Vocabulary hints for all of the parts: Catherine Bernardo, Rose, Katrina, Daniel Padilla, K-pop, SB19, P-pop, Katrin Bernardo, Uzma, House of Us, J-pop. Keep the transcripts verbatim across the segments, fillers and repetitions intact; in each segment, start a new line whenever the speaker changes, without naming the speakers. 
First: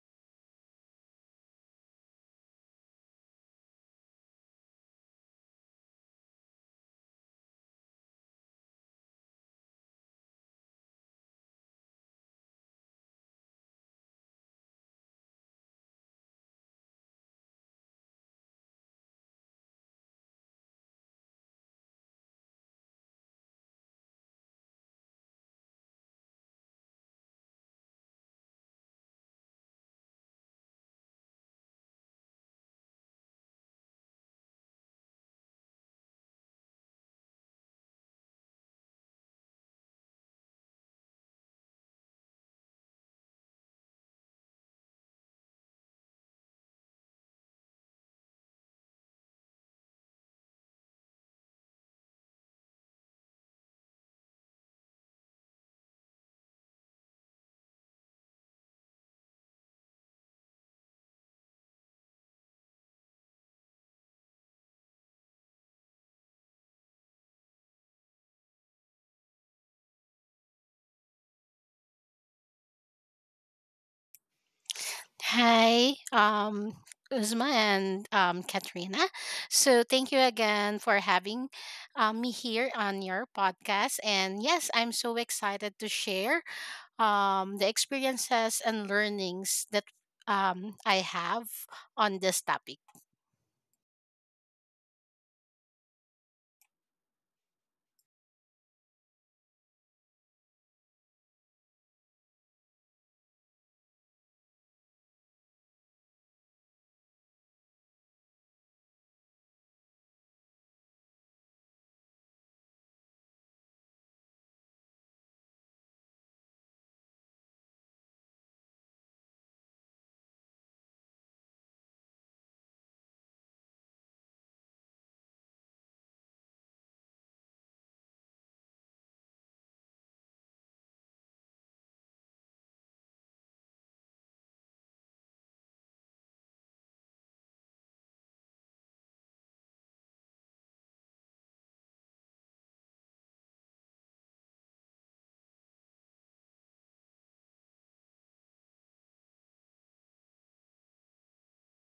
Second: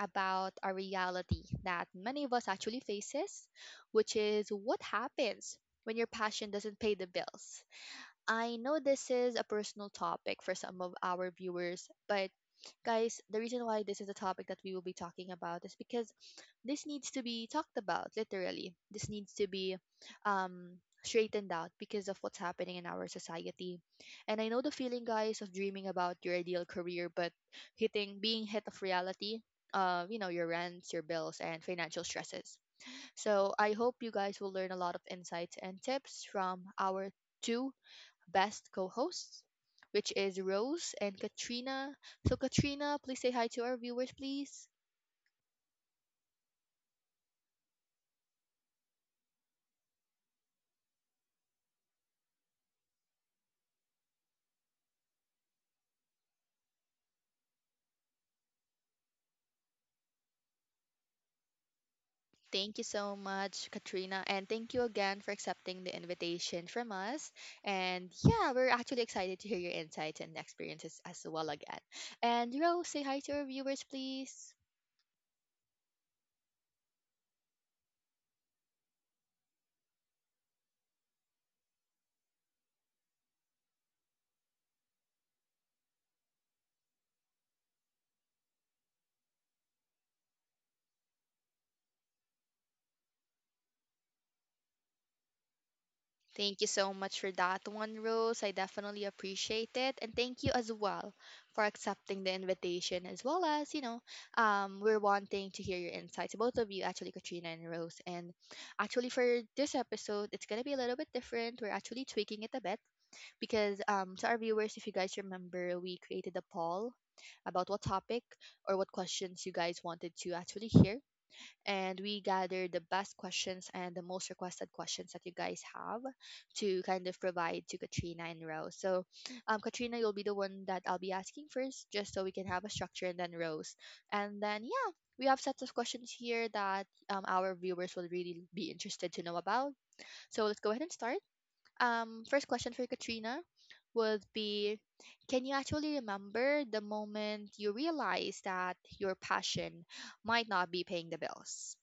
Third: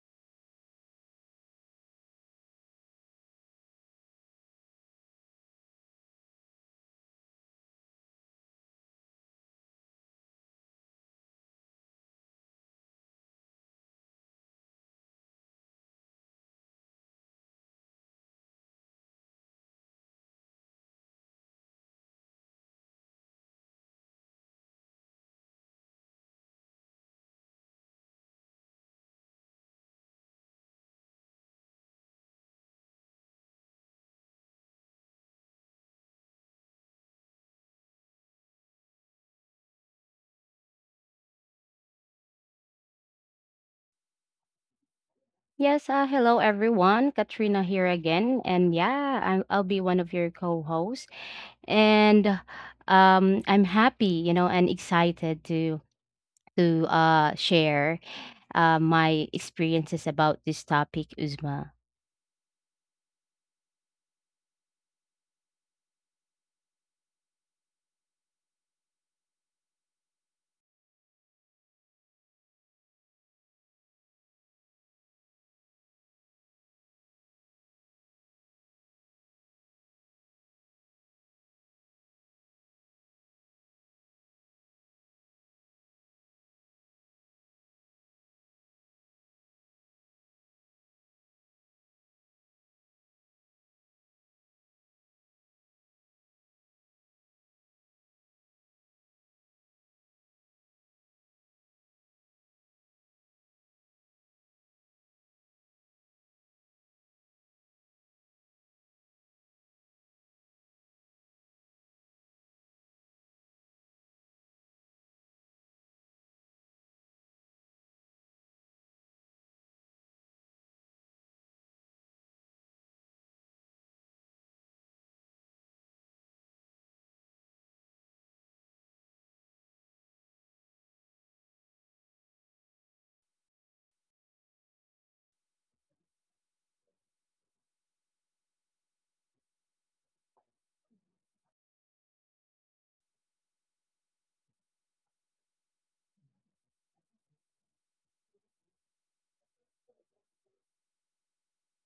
about a reality that many of us actually faces, which is what happens when your passion doesn't pay the bills. I know this is a personal topic for some of our viewers, but guys, the reason why this is a topic that we will be talking about is because this needs to be talked about, literally. This needs to be um, straightened out because of what's happening in our society. And I know the feeling, guys, of dreaming about your ideal career, but hitting, being hit of reality. Uh, you know, your rents, your bills, and financial stresses. So I hope you guys will learn a lot of insights and tips from our two best co-hosts, which is Rose and Katrina. So Katrina, please say hi to our viewers, please.
Yes, uh, hello everyone. Katrina here again. And yeah, I'm, I'll be one of your co-hosts. And um, I'm happy, you know, and excited to to uh, share uh, my experiences about this topic, Uzma.
Thank you so much, Katrina, and thank you again for accepting the invitation from us. And yeah, we're actually excited to hear your insights and experiences as well again. And Rose, say hi to our viewers, please.
Hi, um, Uzma and um, Katrina. So, thank you again for having um, me here on your podcast. And yes, I'm so excited to share um, the experiences and learnings that um, I have on this topic.
Thank you so much for that one, Rose. I definitely appreciate it. And thank you as well for accepting the invitation, as well as, you know, um, we're wanting to hear your insights, both of you, actually, Katrina and Rose. And actually, for this episode, it's going to be a little bit different. We're actually tweaking it a bit because, um, to our viewers, if you guys remember, we created a poll about what topic or what questions you guys wanted to actually hear, and we gathered the best questions and the most requested questions that you guys have, to kind of provide to Katrina and Rose. So, um, Katrina, you'll be the one that I'll be asking first, just so we can have a structure, and then Rose. And then, yeah, we have sets of questions here that um, our viewers will really be interested to know about. So, let's go ahead and start. Um, first question for Katrina would be: can you actually remember the moment you realized that your passion might not be paying the bills?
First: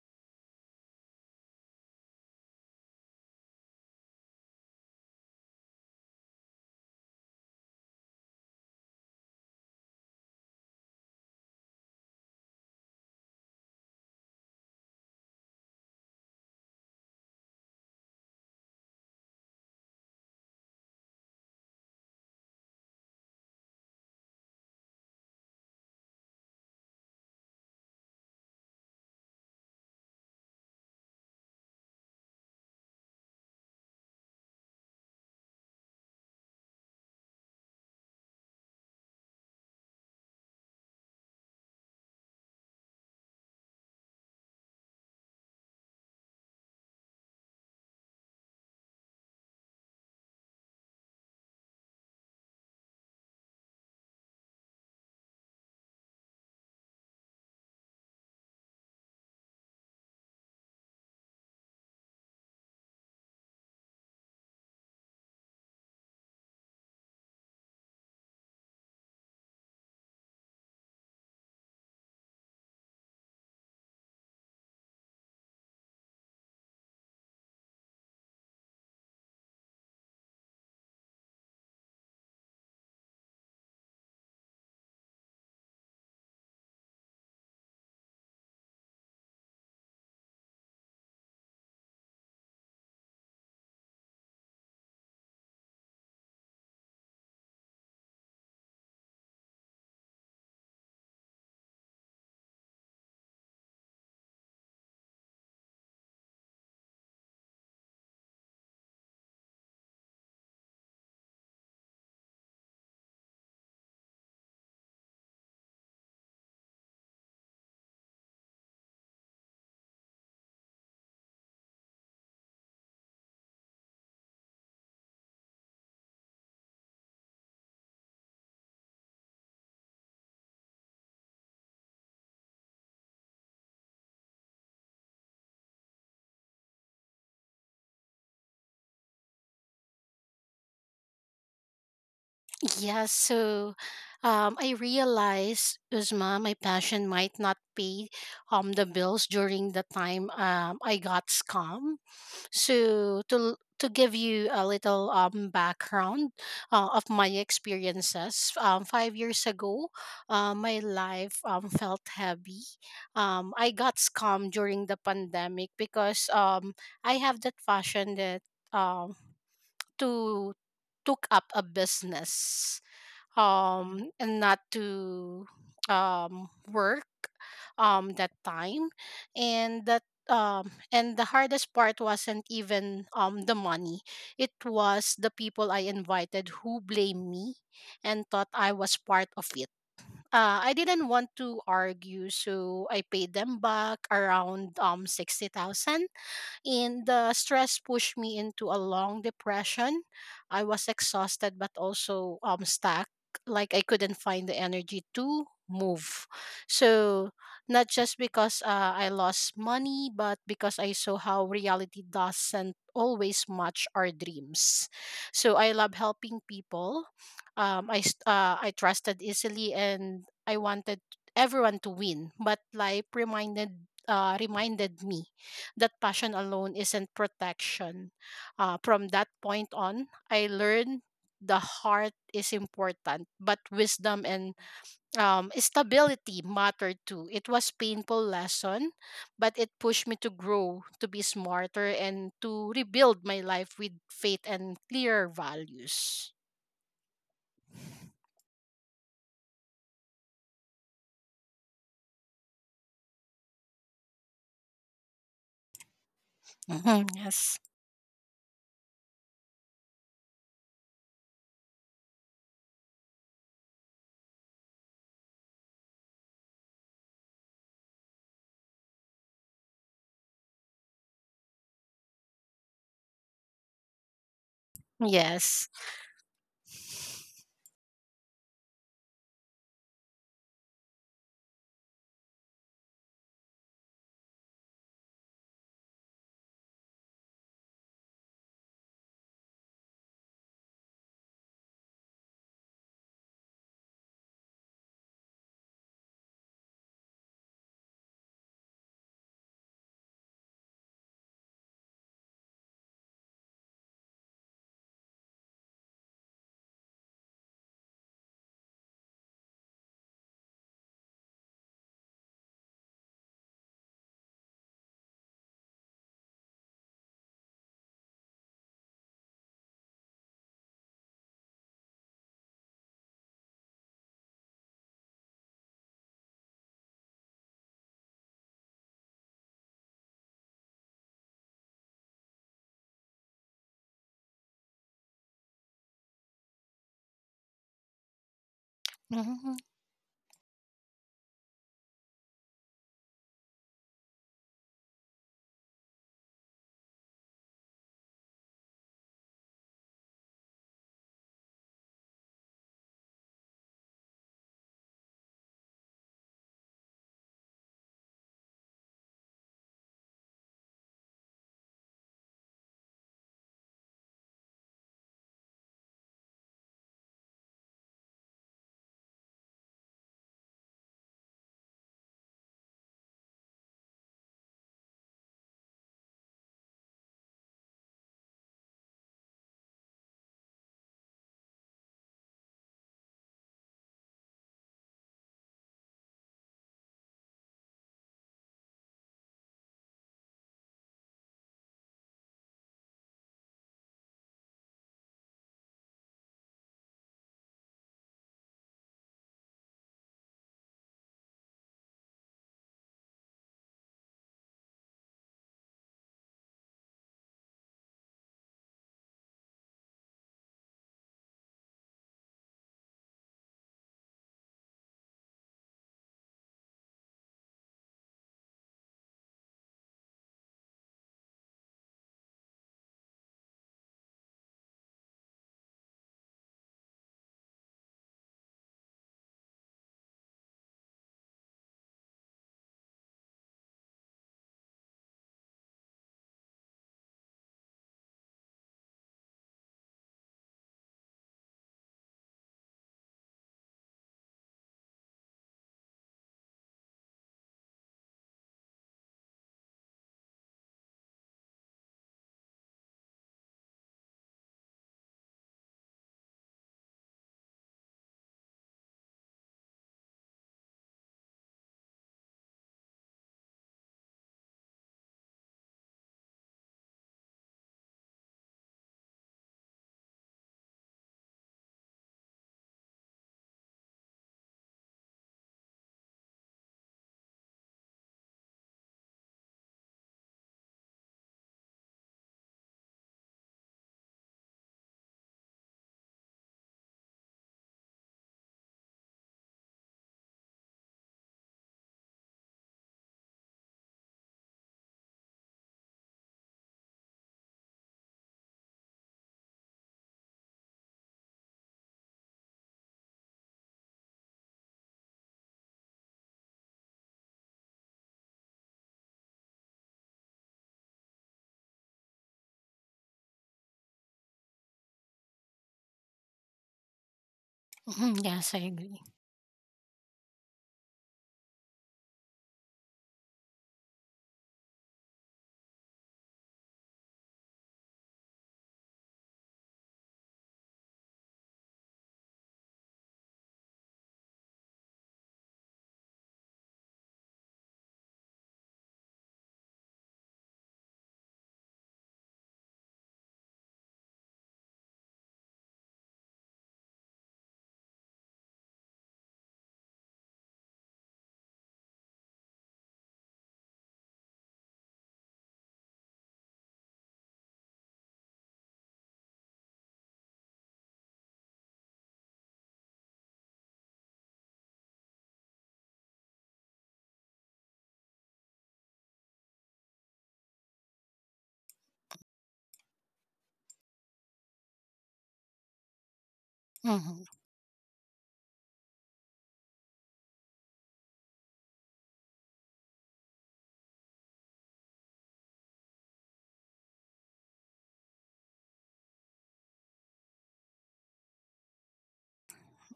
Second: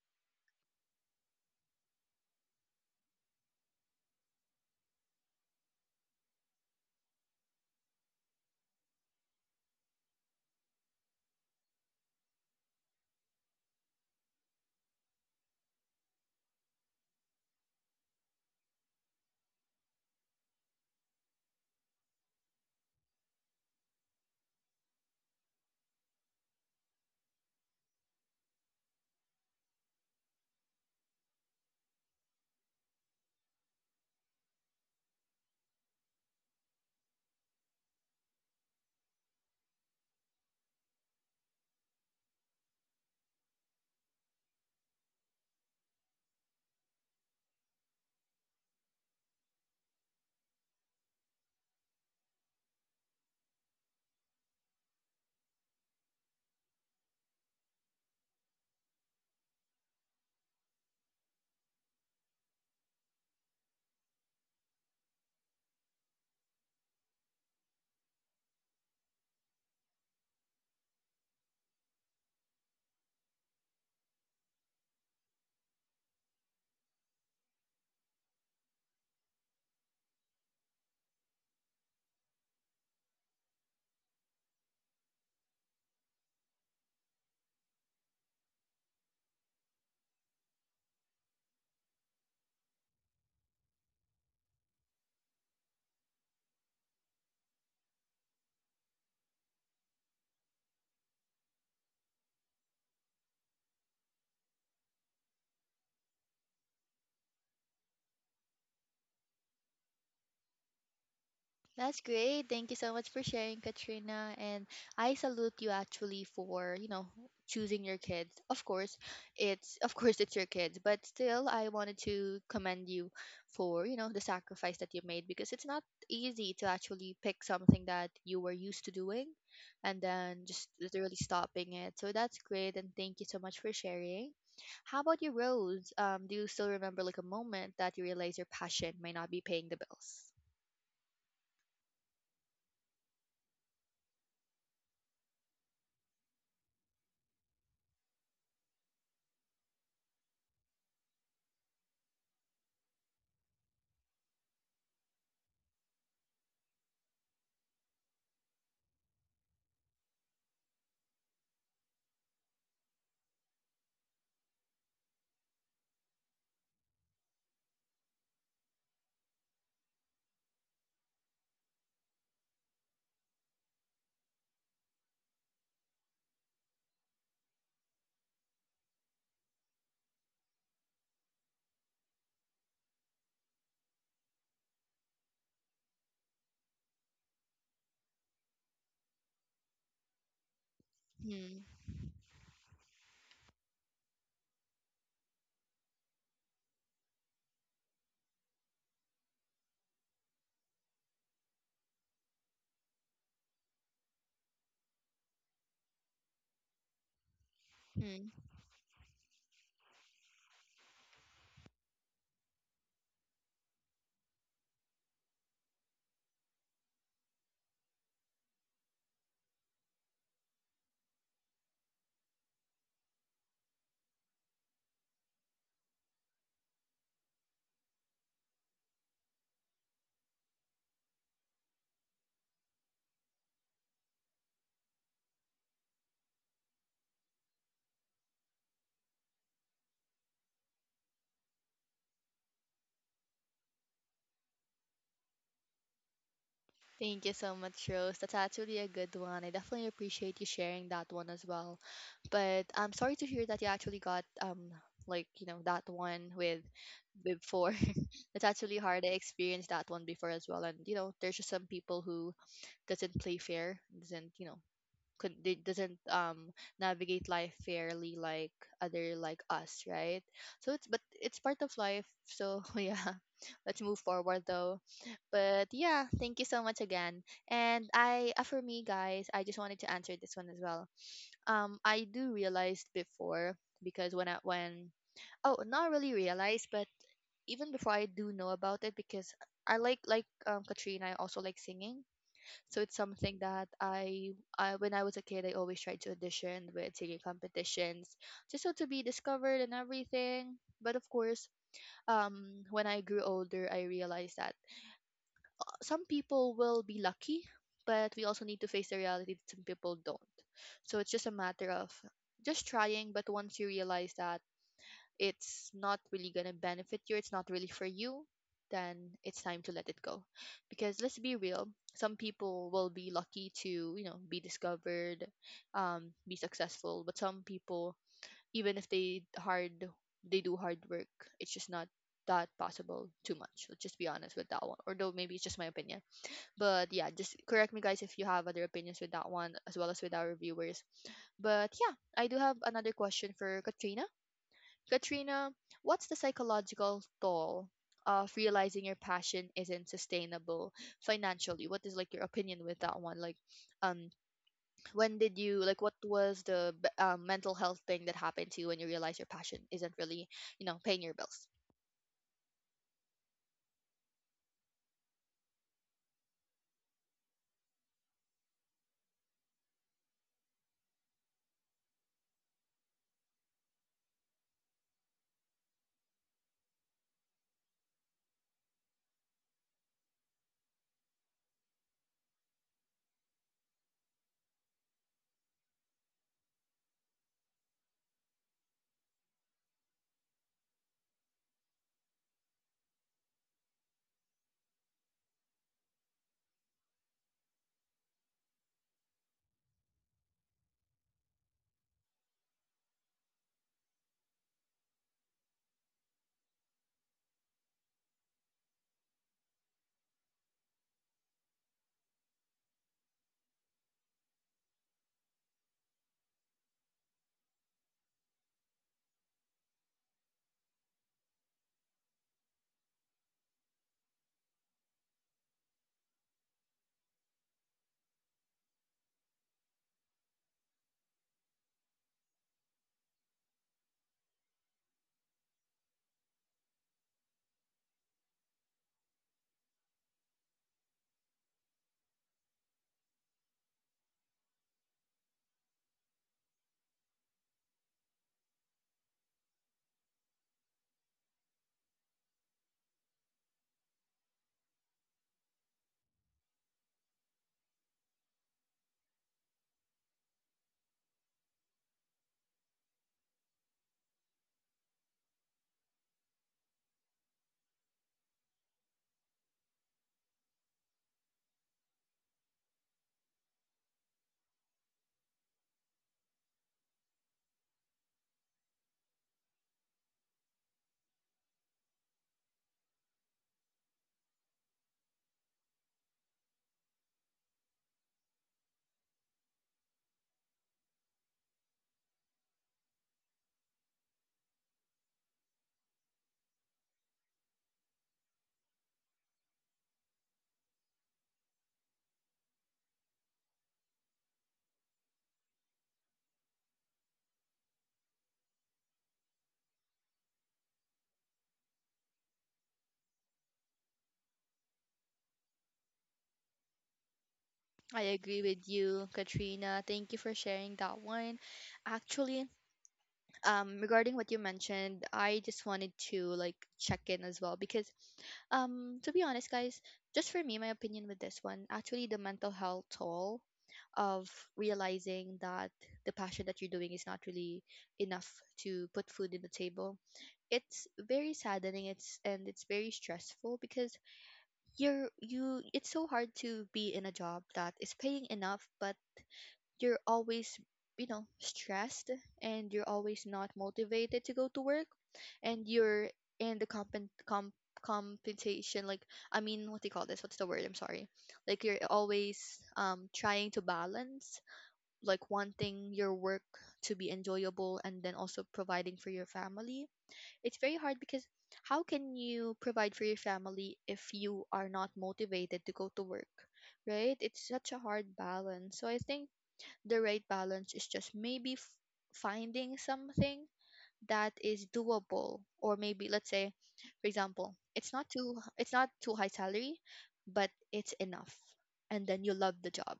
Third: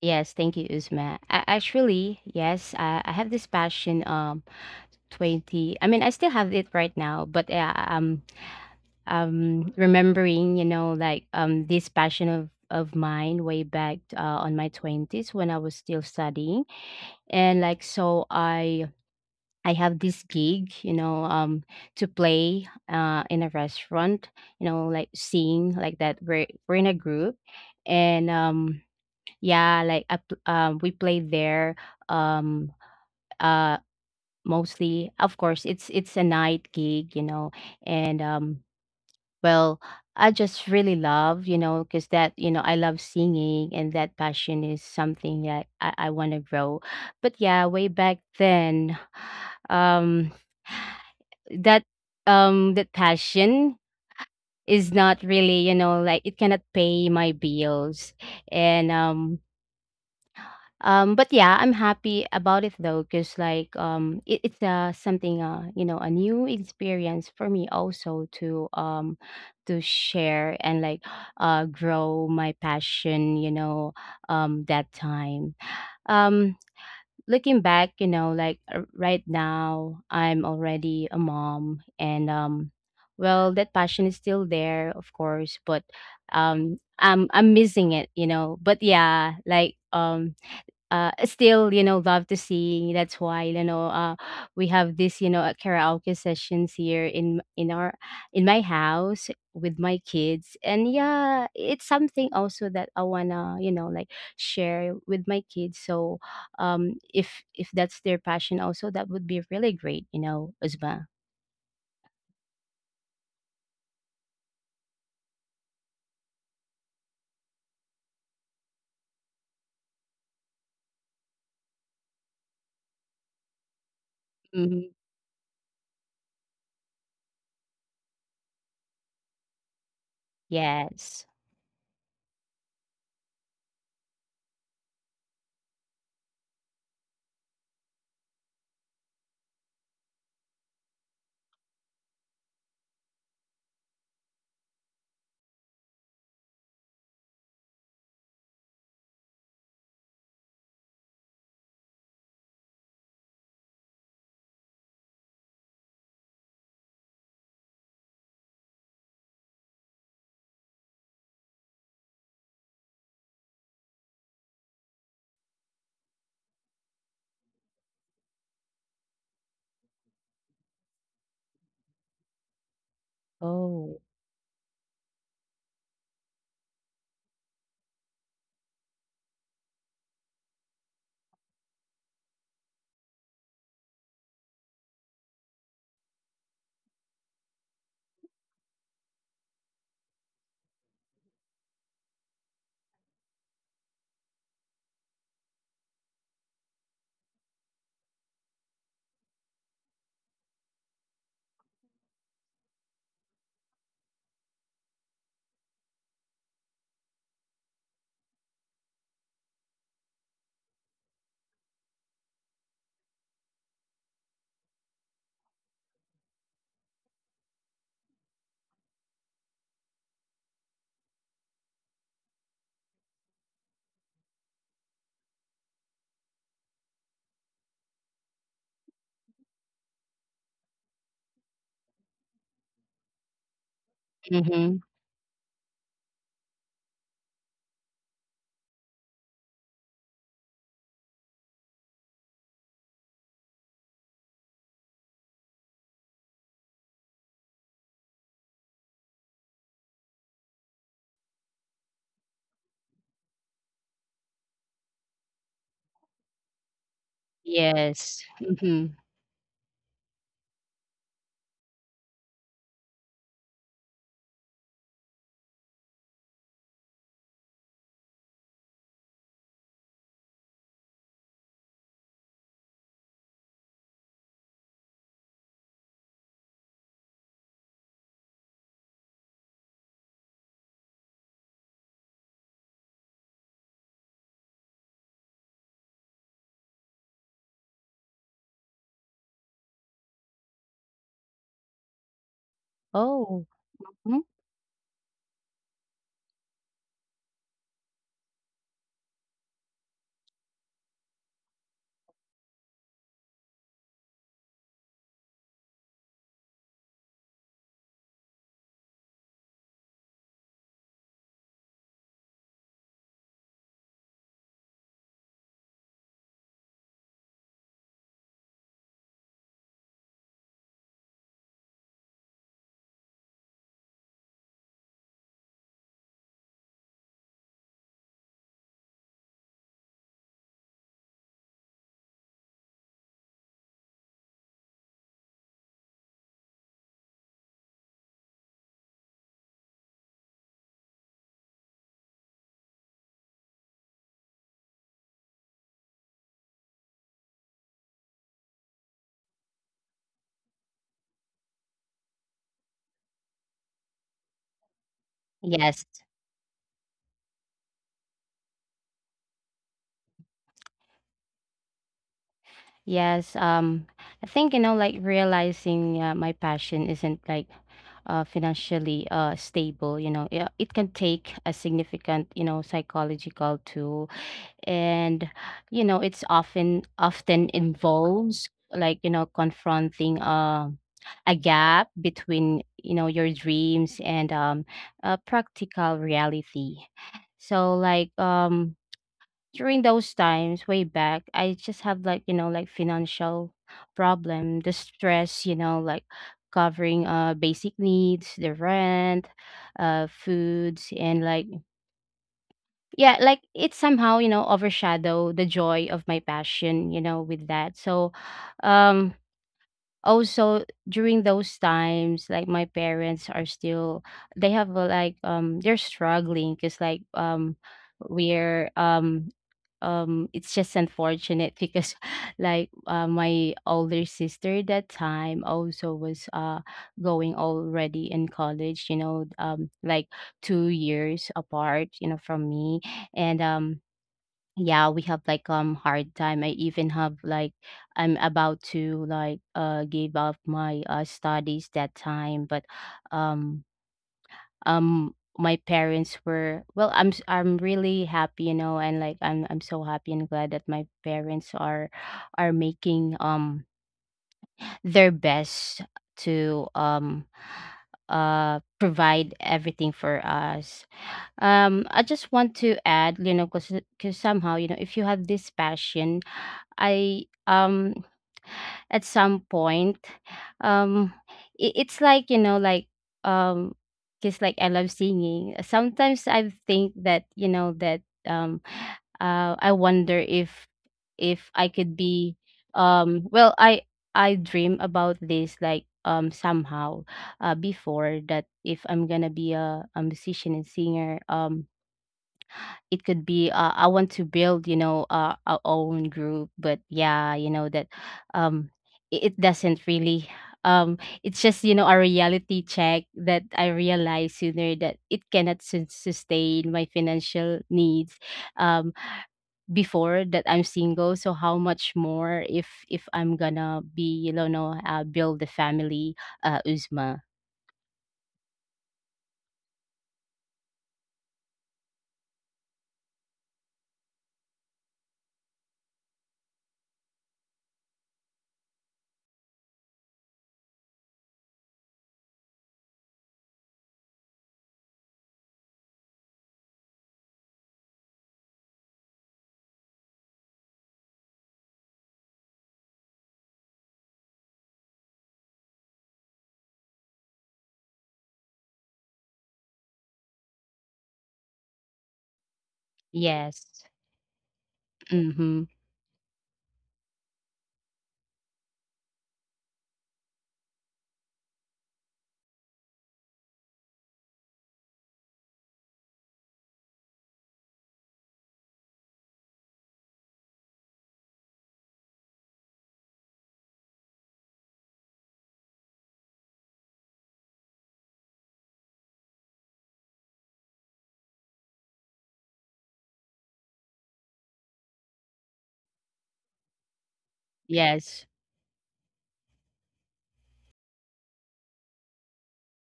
Yes, thank you, Uzma. I, actually, yes, I, I have this passion um twenty. I mean, I still have it right now, but yeah, um um remembering, you know, like um this passion of of mine way back uh, on my twenties when I was still studying. And like so i i have this gig, you know, um to play uh in a restaurant, you know, like sing, like that we're we're in a group. And um yeah, like I, pl- um we play there, um uh mostly, of course. It's it's a night gig, you know. and um well, I just really love, you know, because that, you know, I love singing, and that passion is something that I, I want to grow. But yeah, way back then, um, that, um that passion is not really, you know, like it cannot pay my bills. And um um, but yeah, I'm happy about it though, because like, um, it, it's uh something, uh you know, a new experience for me also, to um to share, and like uh grow my passion, you know, um that time. um Looking back, you know, like uh, right now I'm already a mom. And um well, that passion is still there, of course, but um I'm I'm missing it, you know. But yeah, like um uh, still, you know, love to sing. That's why, you know, uh, we have this, you know, uh, karaoke sessions here in in our, in my house, with my kids. And yeah, it's something also that I wanna, you know, like share with my kids. So, um, if if that's their passion also, that would be really great, you know, Uzma.
That's great. Thank you so much for sharing, Katrina. And I salute you actually for, you know, choosing your kids. Of course, it's of course it's your kids, but still I wanted to commend you for, you know, the sacrifice
Hmm.
that you made, because it's not easy to actually pick something that you were used to doing and then just literally
Yes.
stopping it. So that's great, and thank you so much for sharing. How about you, Rose? Um, do you still remember like a moment that you realize your passion might not be paying the bills?
Yeah, so um, I realized, Uzma, my passion might not pay um, the bills during the time um, I got scammed. So to to give you a little um, background uh, of my experiences, um, five years ago, uh, my life um, felt heavy. Um, I got scammed during the pandemic because um, I have that fashion that um, to took up a business
Oh.
um and not to um work um that time and that um and the hardest part wasn't even um the money. It was the people I invited who blamed me and thought I was part of it. uh, I didn't want to
Hmm.
argue, so I paid them back around um sixty thousand. And the stress pushed me into a long depression. I was exhausted, but also um, stuck. Like I couldn't find the energy to move. So, not just
Hmm.
because uh, I lost money, but because I saw how reality doesn't always match our dreams. So, I love helping people. Um, I, s- uh, I trusted easily and I wanted everyone to win, but life reminded uh, reminded me that passion alone isn't protection. Uh, from that point on, I learned the heart is important, but wisdom and
Mm-hmm.
um, stability matter too. It was painful lesson, but it pushed me to grow, to be smarter, and to rebuild my life with faith and clear values.
Thank you so much, Rose. That's actually a good one. I definitely appreciate you sharing that one as well. But I'm sorry to hear that you actually got um like you know that one with
Mhm. Yes.
before.
Yes.
That's actually
Mm-hmm.
hard. I experienced that one before as well. And you know, there's just some people who doesn't play fair, doesn't you know, could they, doesn't um navigate life fairly like other, like us, right? So it's, but it's part of life, so yeah, let's move forward though. But
Yes.
yeah, thank you so much again. And I uh, for me guys, I just wanted to answer this one as well. Um i do realize before, because when I when oh, not really realize, but even before I do know about it, because i like like um Katrina, I also like singing, so it's something
Oh.
that
Mhm.
I, I when I was a kid, I always tried to audition with singing competitions, just so to be discovered and everything. But of course, um, when I grew older, I realized that some people will be lucky, but we also need to face the reality that some people don't. So it's just a matter of just trying. But once you realize that it's not really going to benefit you, it's not really for you, then it's time to let it go. Because let's be real, some people will be lucky to, you know, be discovered, um, be successful, but some people, even if they hard they do hard work, it's just not that possible too much. Let's just be honest with that one. Although maybe it's just my opinion. But yeah, just correct me guys if you have other opinions with that one,
Mhm.
as well as with our viewers. But yeah, I do have another question for Katrina. Katrina, what's the psychological toll of realizing your passion isn't sustainable financially? What is like your opinion with that one? Like, um, when did you like?
Yes.
What was the b- um, mental health thing that happened to you when you realized your passion isn't really, you know, paying your bills?
Yes, um, I think, you know, like realizing uh, my passion isn't like uh, financially uh, stable, you know, it, it can take a significant, you know, psychological toll. And, you know, it's often, often involves, like, you know, confronting uh, a gap between, you know, your dreams and, um, uh, practical reality. So like, um, during those times way back, I just have, like, you know, like financial problem, the stress, you know, like covering uh basic needs, the rent, uh foods and like, yeah, like it somehow, you know, overshadow the joy of my passion, you know, with that. So um also during those times, like my parents are still, they have uh, like um they're struggling, because like um we're um um it's just unfortunate, because like uh, my older sister that time also was uh going already in college, you know. Um like two years apart, you know, from me. And um yeah, we have like um hard time. I even have like, I'm about to, like, uh give up my uh studies that time, but um um my parents were, well, i'm s- I'm really happy, you know, and like i'm i'm so happy and glad that my parents are are making um their best to um uh provide everything for us. um I just want to add, you know, because somehow, you know, if you have this passion, I um at some point, um i- it's like, you know, like, um because like, I love singing, sometimes I think that, you know, that um uh I wonder if if I could be, um well, i I dream about this, like, um somehow, uh before that, if I'm gonna be a, a musician and singer. Um it could be, uh, I want to build, you know, uh, our own group. But yeah, you know, that um it, it doesn't really, um it's just, you know, a reality check that I realize sooner, that it cannot sus- sustain my financial needs. um Before that, I'm single, so how much more if if I'm gonna be, you know, uh, build the family, uh Uzma.
I
Mhm.
agree
Yes, I
with
agree.
you, Katrina. Thank you for sharing that one. Actually, um regarding what you mentioned, I just wanted to like check in as well, because um to be honest guys, just for me, my opinion with this one, actually the mental health toll of realizing that the passion that you're doing is not really enough to put food in the table, it's very saddening, it's, and it's very stressful, because you're you it's so hard to be in a job that is paying enough, but you're always, you know, stressed, and you're always not
Yes.
motivated to go to work.
Mm-hmm.
And you're in the compen com compensation, like, I mean, what do you call this? What's the word? I'm sorry. Like, you're always um trying to balance, like wanting your work to be enjoyable and then also providing for your family. It's very hard, because how can you provide for your family if you are not motivated to go to work? Right,
Mhm.
it's such a hard balance. So I think the right balance is just maybe f- finding something that is doable, or maybe let's say, for example, it's not
Yes.
too it's not too high salary, but it's enough, and then you love the job.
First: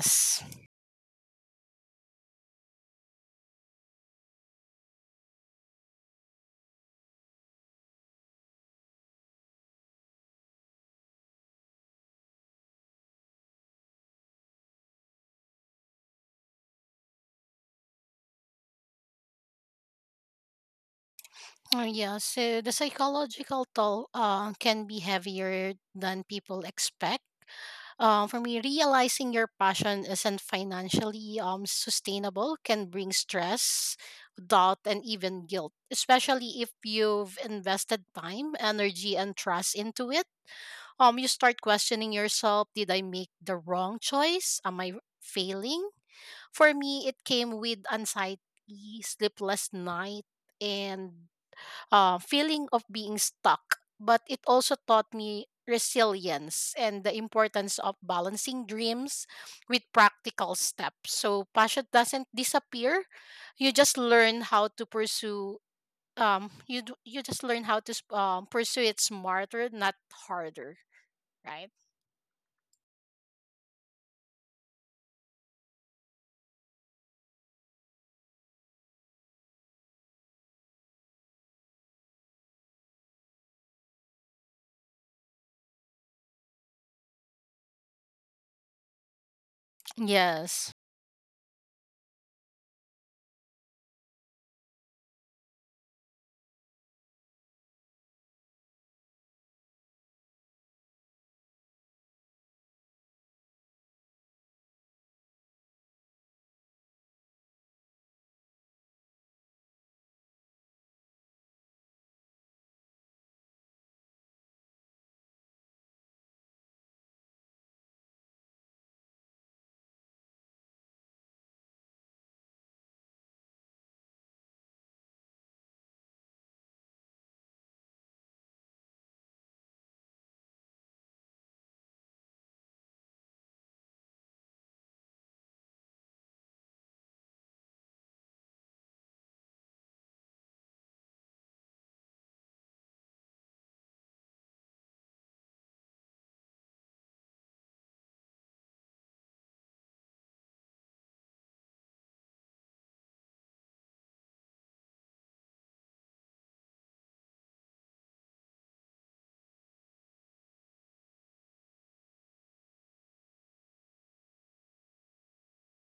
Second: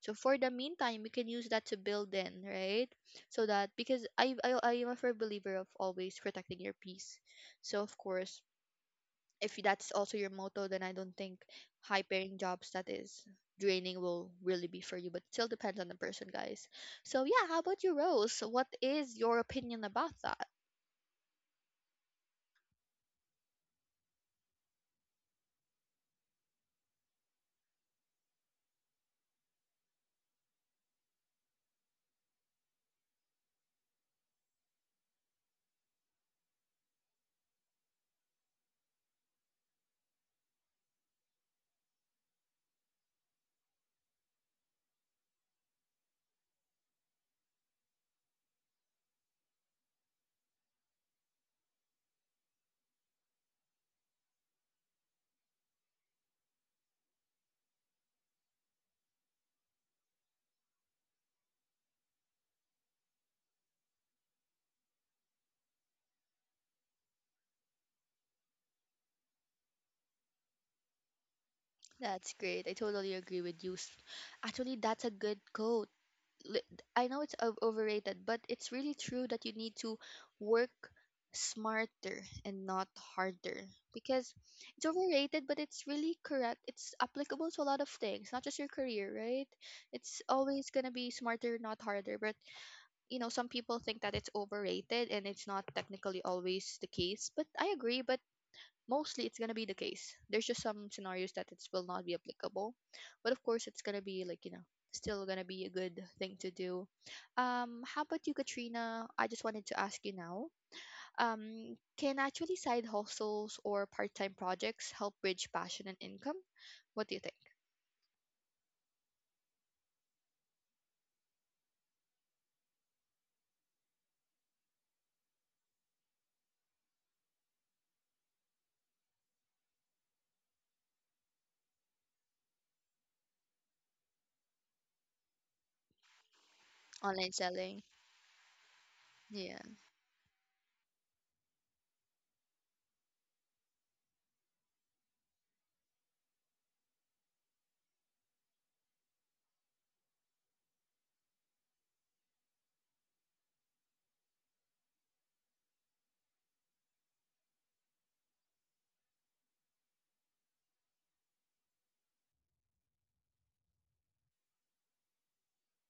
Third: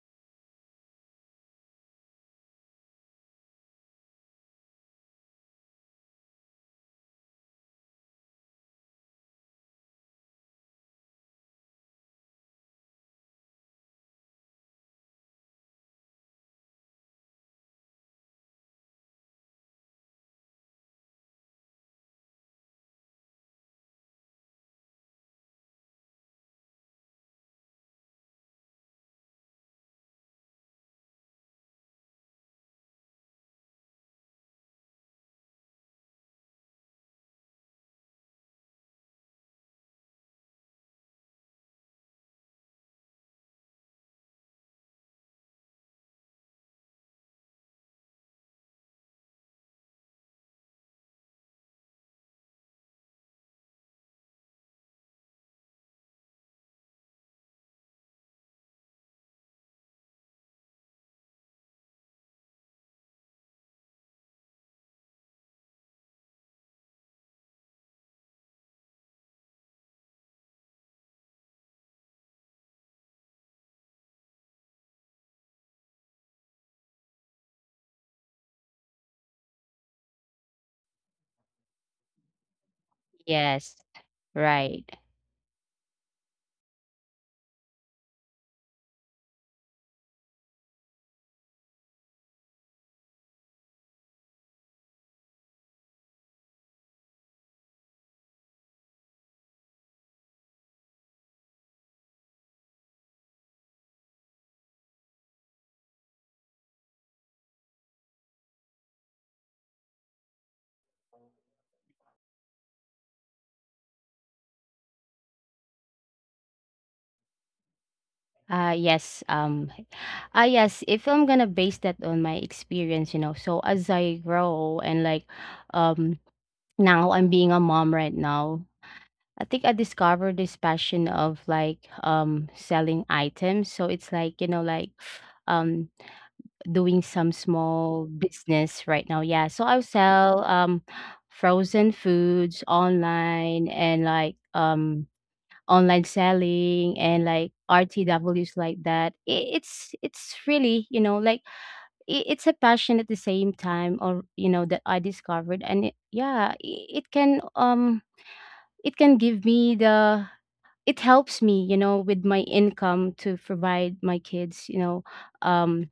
So for the meantime you can use that to build in, right? So that, because i i i am a firm believer of always protecting your peace. So of course, if that's also your motto, then I don't think high paying jobs that is draining will really be for you, but still depends on the person, guys. So, yeah, how about you, Rose? So, what is your opinion about that?
Oh, yeah, so the psychological toll uh, can be heavier than people expect. Uh, for me, realizing your passion isn't financially um, sustainable can bring stress, doubt, and even guilt, especially if you've invested time, energy, and trust into it. Um, you start questioning yourself. Did I make the wrong choice? Am I failing? For me, it came with anxiety, sleepless night. And uh, feeling of being stuck, but it also taught me resilience and the importance of balancing dreams with practical steps. So passion doesn't disappear; you just learn how to pursue. Um, you d- you just learn how to s- um, pursue it smarter, not harder, right?
That's great. I totally agree with you. S- Actually, that's a good quote. li- I know it's o- overrated, but it's really true that you need to work smarter and not harder,
Yes.
because it's
Right.
overrated, but it's really correct. It's applicable to a lot of things, not just your career, right? It's always
Yes.
going to be smarter, not harder. But, you know, some people think that it's overrated and it's not technically always the case. But I agree, but mostly it's going to be the case. There's just some scenarios that it will not be applicable, but of course it's going to be like you know, still going to be a good thing to do. Um, how about you, Katrina? I just wanted to ask you now. Um, can actually side hustles or part-time projects help bridge passion and income? What do you think?
Uh, yes. Um, ah, yes. If I'm gonna base that on my experience, you know, so as I grow and like, um, now I'm being a mom right now. I think I discovered this passion of, like, um, selling items. So it's like, you know, like, um, doing
Online
some
selling?
small business right now. Yeah.
Yeah.
So I'll sell, um, frozen foods online and like, um, online selling and like R T Ws like that. I It's it's really, you know, like, I it's a passion at the same time, or you know, that I discovered. And it, yeah, I it can, um it can give me the, it helps me, you know, with my income to provide my kids, you know, um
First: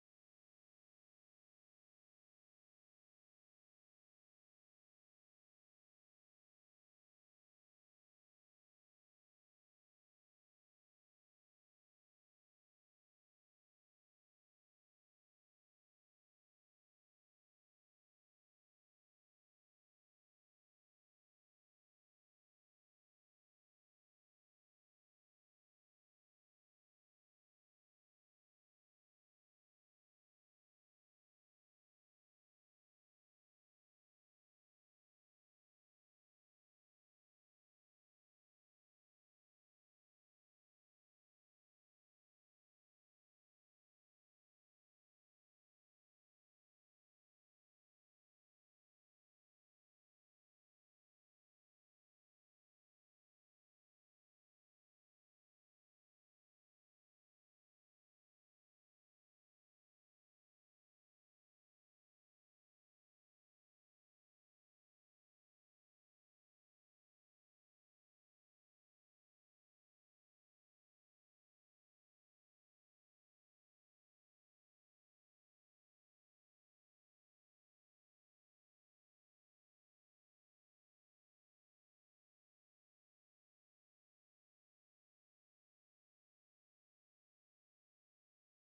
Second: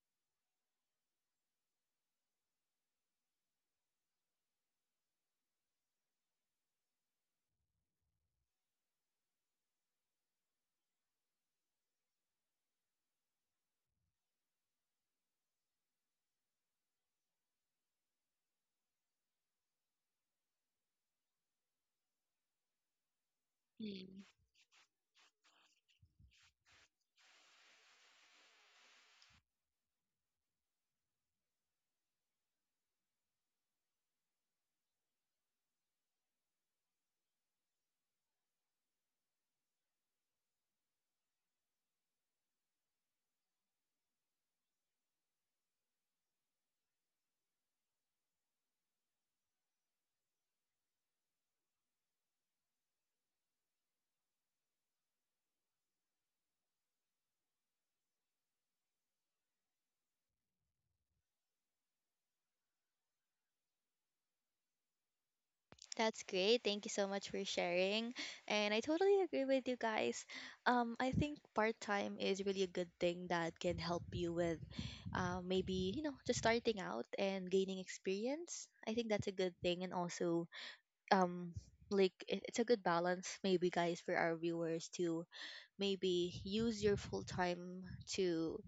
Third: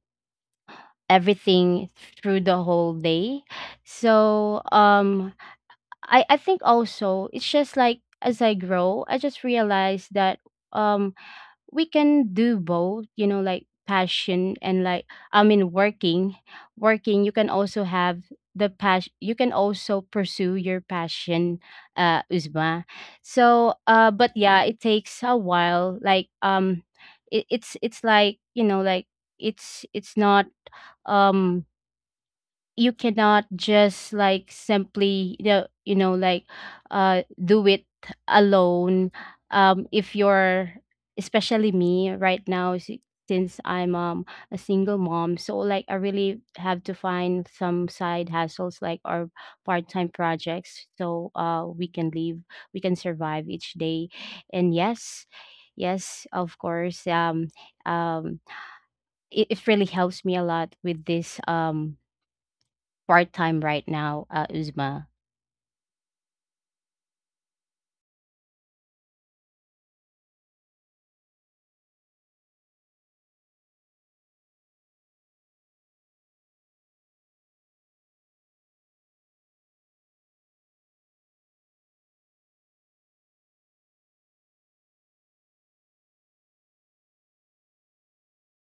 everything, through the whole day. So um i i think also it's just like, as I grow, I just realized that um we can do both, you know, like passion and like, I mean working. Working, you can also have the passion, you can also pursue your passion, uh Uzma. So uh
Hmm.
but yeah, it takes a while, like um it, it's it's like, you know, like, it's it's not, um you cannot just like simply, you know, you know, like uh do it alone. Um if you're, especially me right now, s- since I'm um a single mom, so like I really have to find some side hustles, like, or part-time projects, so uh we can live, we can survive each day. And yes, yes, of course. um um it, it really helps me a lot with this, um part-time right now, uh, Uzma.
That's great. Thank you so much for sharing. And I totally agree with you guys. Um, I think part time is really a good thing that can help you with uh, maybe, you know, just starting out and gaining experience. I think that's a good thing. And also, um, like, it, it's a good balance, maybe, guys, for our viewers to maybe use your full time to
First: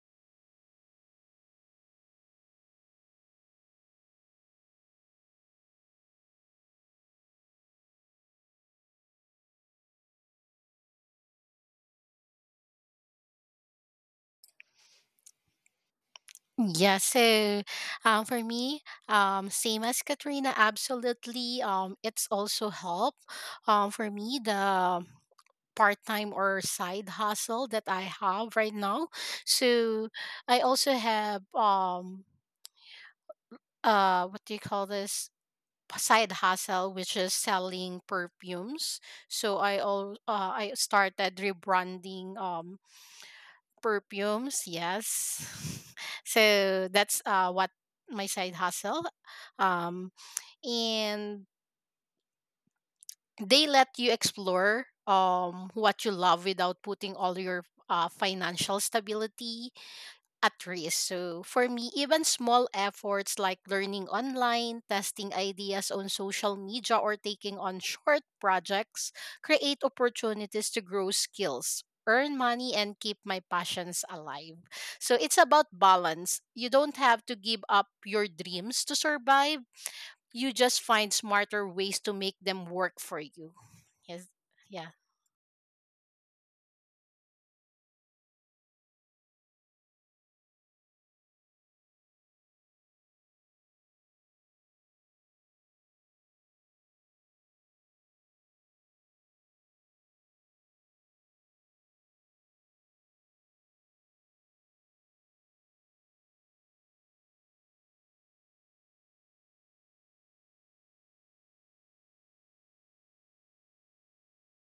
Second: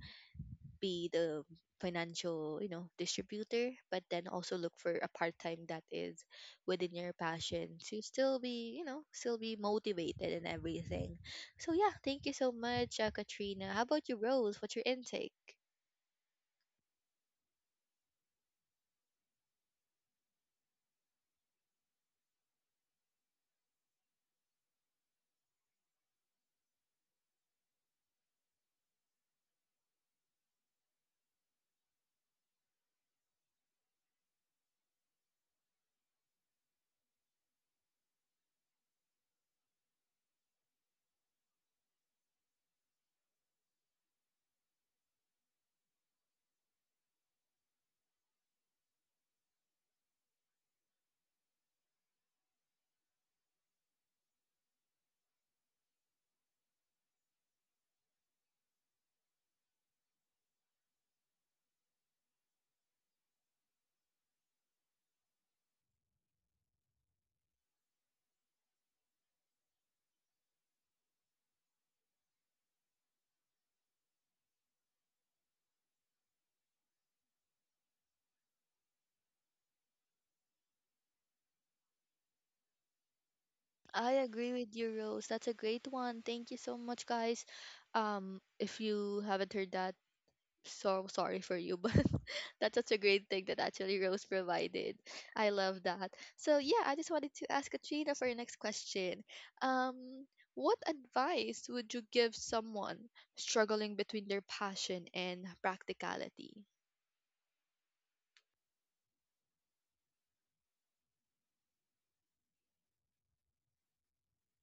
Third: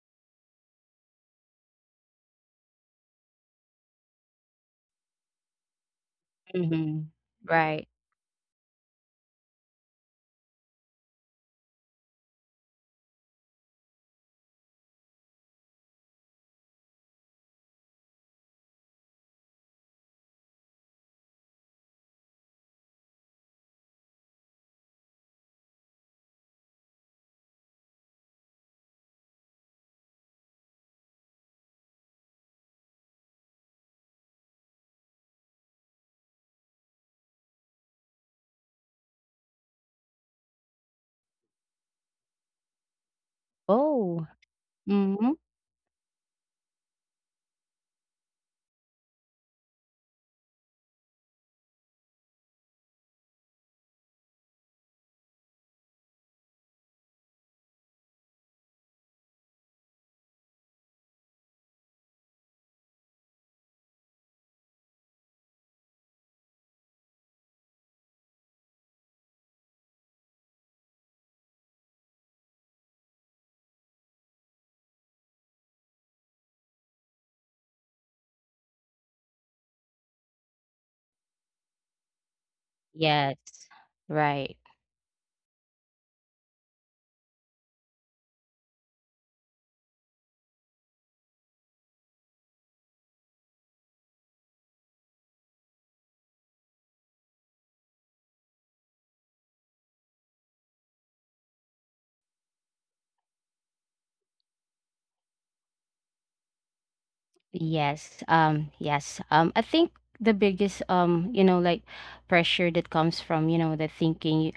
be the financial, you know, distributor, but then also look for a part time that is within
Mhm.
your passion
Right.
to still be, you know, still be motivated and everything. So yeah, thank you so much, uh, Katrina. How about you, Rose? What's your intake?
Yeah, so um, for me, um, same as Katrina, absolutely. Um, it's also help um, for me. The part-time or side hustle that I have right now. So I also have um uh what do you call this? P- side hustle which is selling perfumes. So I all uh, I started rebranding um
Oh,
perfumes. Yes.
mhm.
So that's uh what my side hustle um and they let you explore um what you love without putting all your uh, financial stability at risk. So for me, even small efforts like learning online, testing ideas on social media, or taking on short projects create opportunities to grow skills, earn money, and keep my passions alive. So it's about balance. You don't have to give up your dreams to survive. You just find smarter ways to make them work for
Yes.
you.
I
Yes.
agree
Right.
with
Yeah.
you, Rose. That's a great one. Thank you so much, guys. Um, if you haven't heard that, so sorry for you, but that's such a great thing that actually Rose provided. I love that. So yeah, I just wanted to ask Katrina for your next question. Um, what advice would you give someone struggling between their passion and practicality?
Yes, um, yes. Um, I think the biggest, um, you know, like pressure that comes from, you know, the thinking,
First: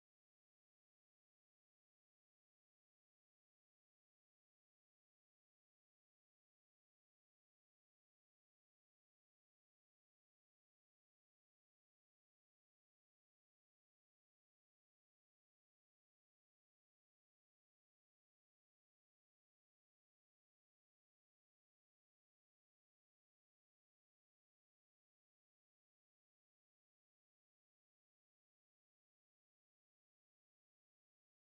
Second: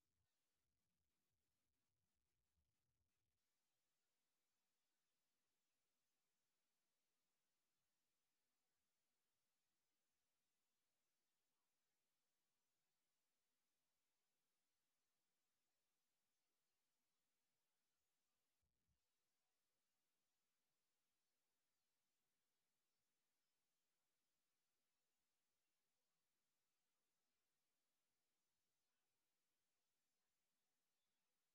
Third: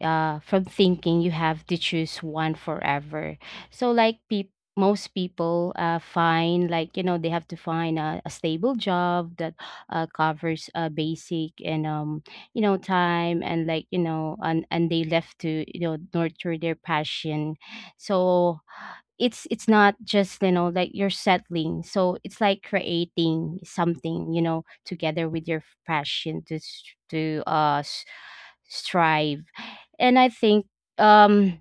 uh, from thinking you have to choose one forever. So, like peop most people uh, find, like, you know, they have to find a, a stable job that uh, covers uh, basic and, um, you know, time, and like, you know, and, and they left to, you know, nurture their passion. So it's it's not just, you know, like you're settling, so it's like creating something, you know, together with your passion to s- to uh s- strive. And I think um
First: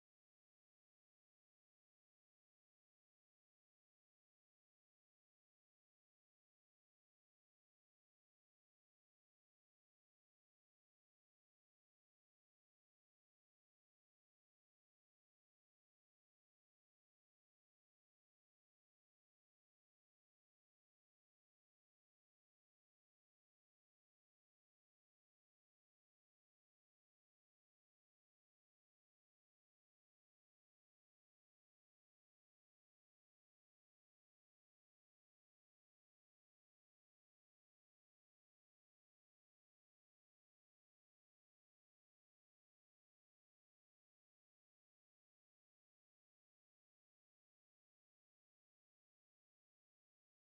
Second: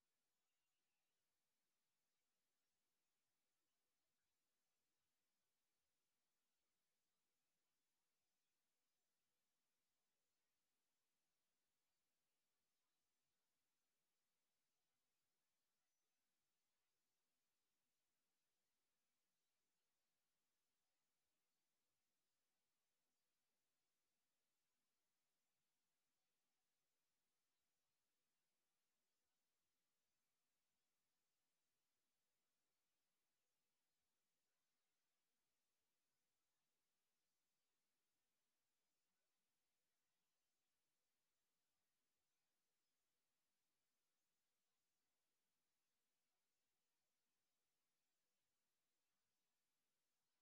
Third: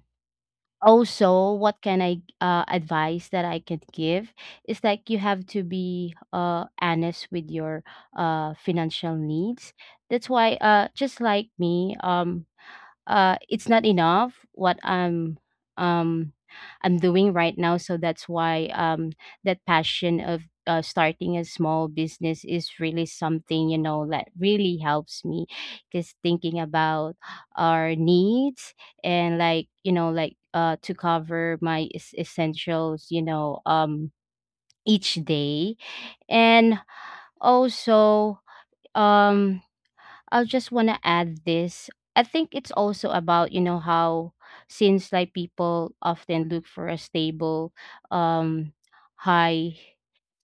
also, what can I uh advice that I can give is, like, you have to be uh honest with your uh financial needs. That's why, uh just like me, um uh it's not enough what i'm um i'm doing right now. So that's why um that passion of, uh, starting a small business, is really something, you know, that really helps me, because thinking about our needs, and, like, you know, like, uh to cover my es- essentials, you know, um each day. And also, um I just want to add this. I think it's also about, you know, how, since like people often look for a stable, um, high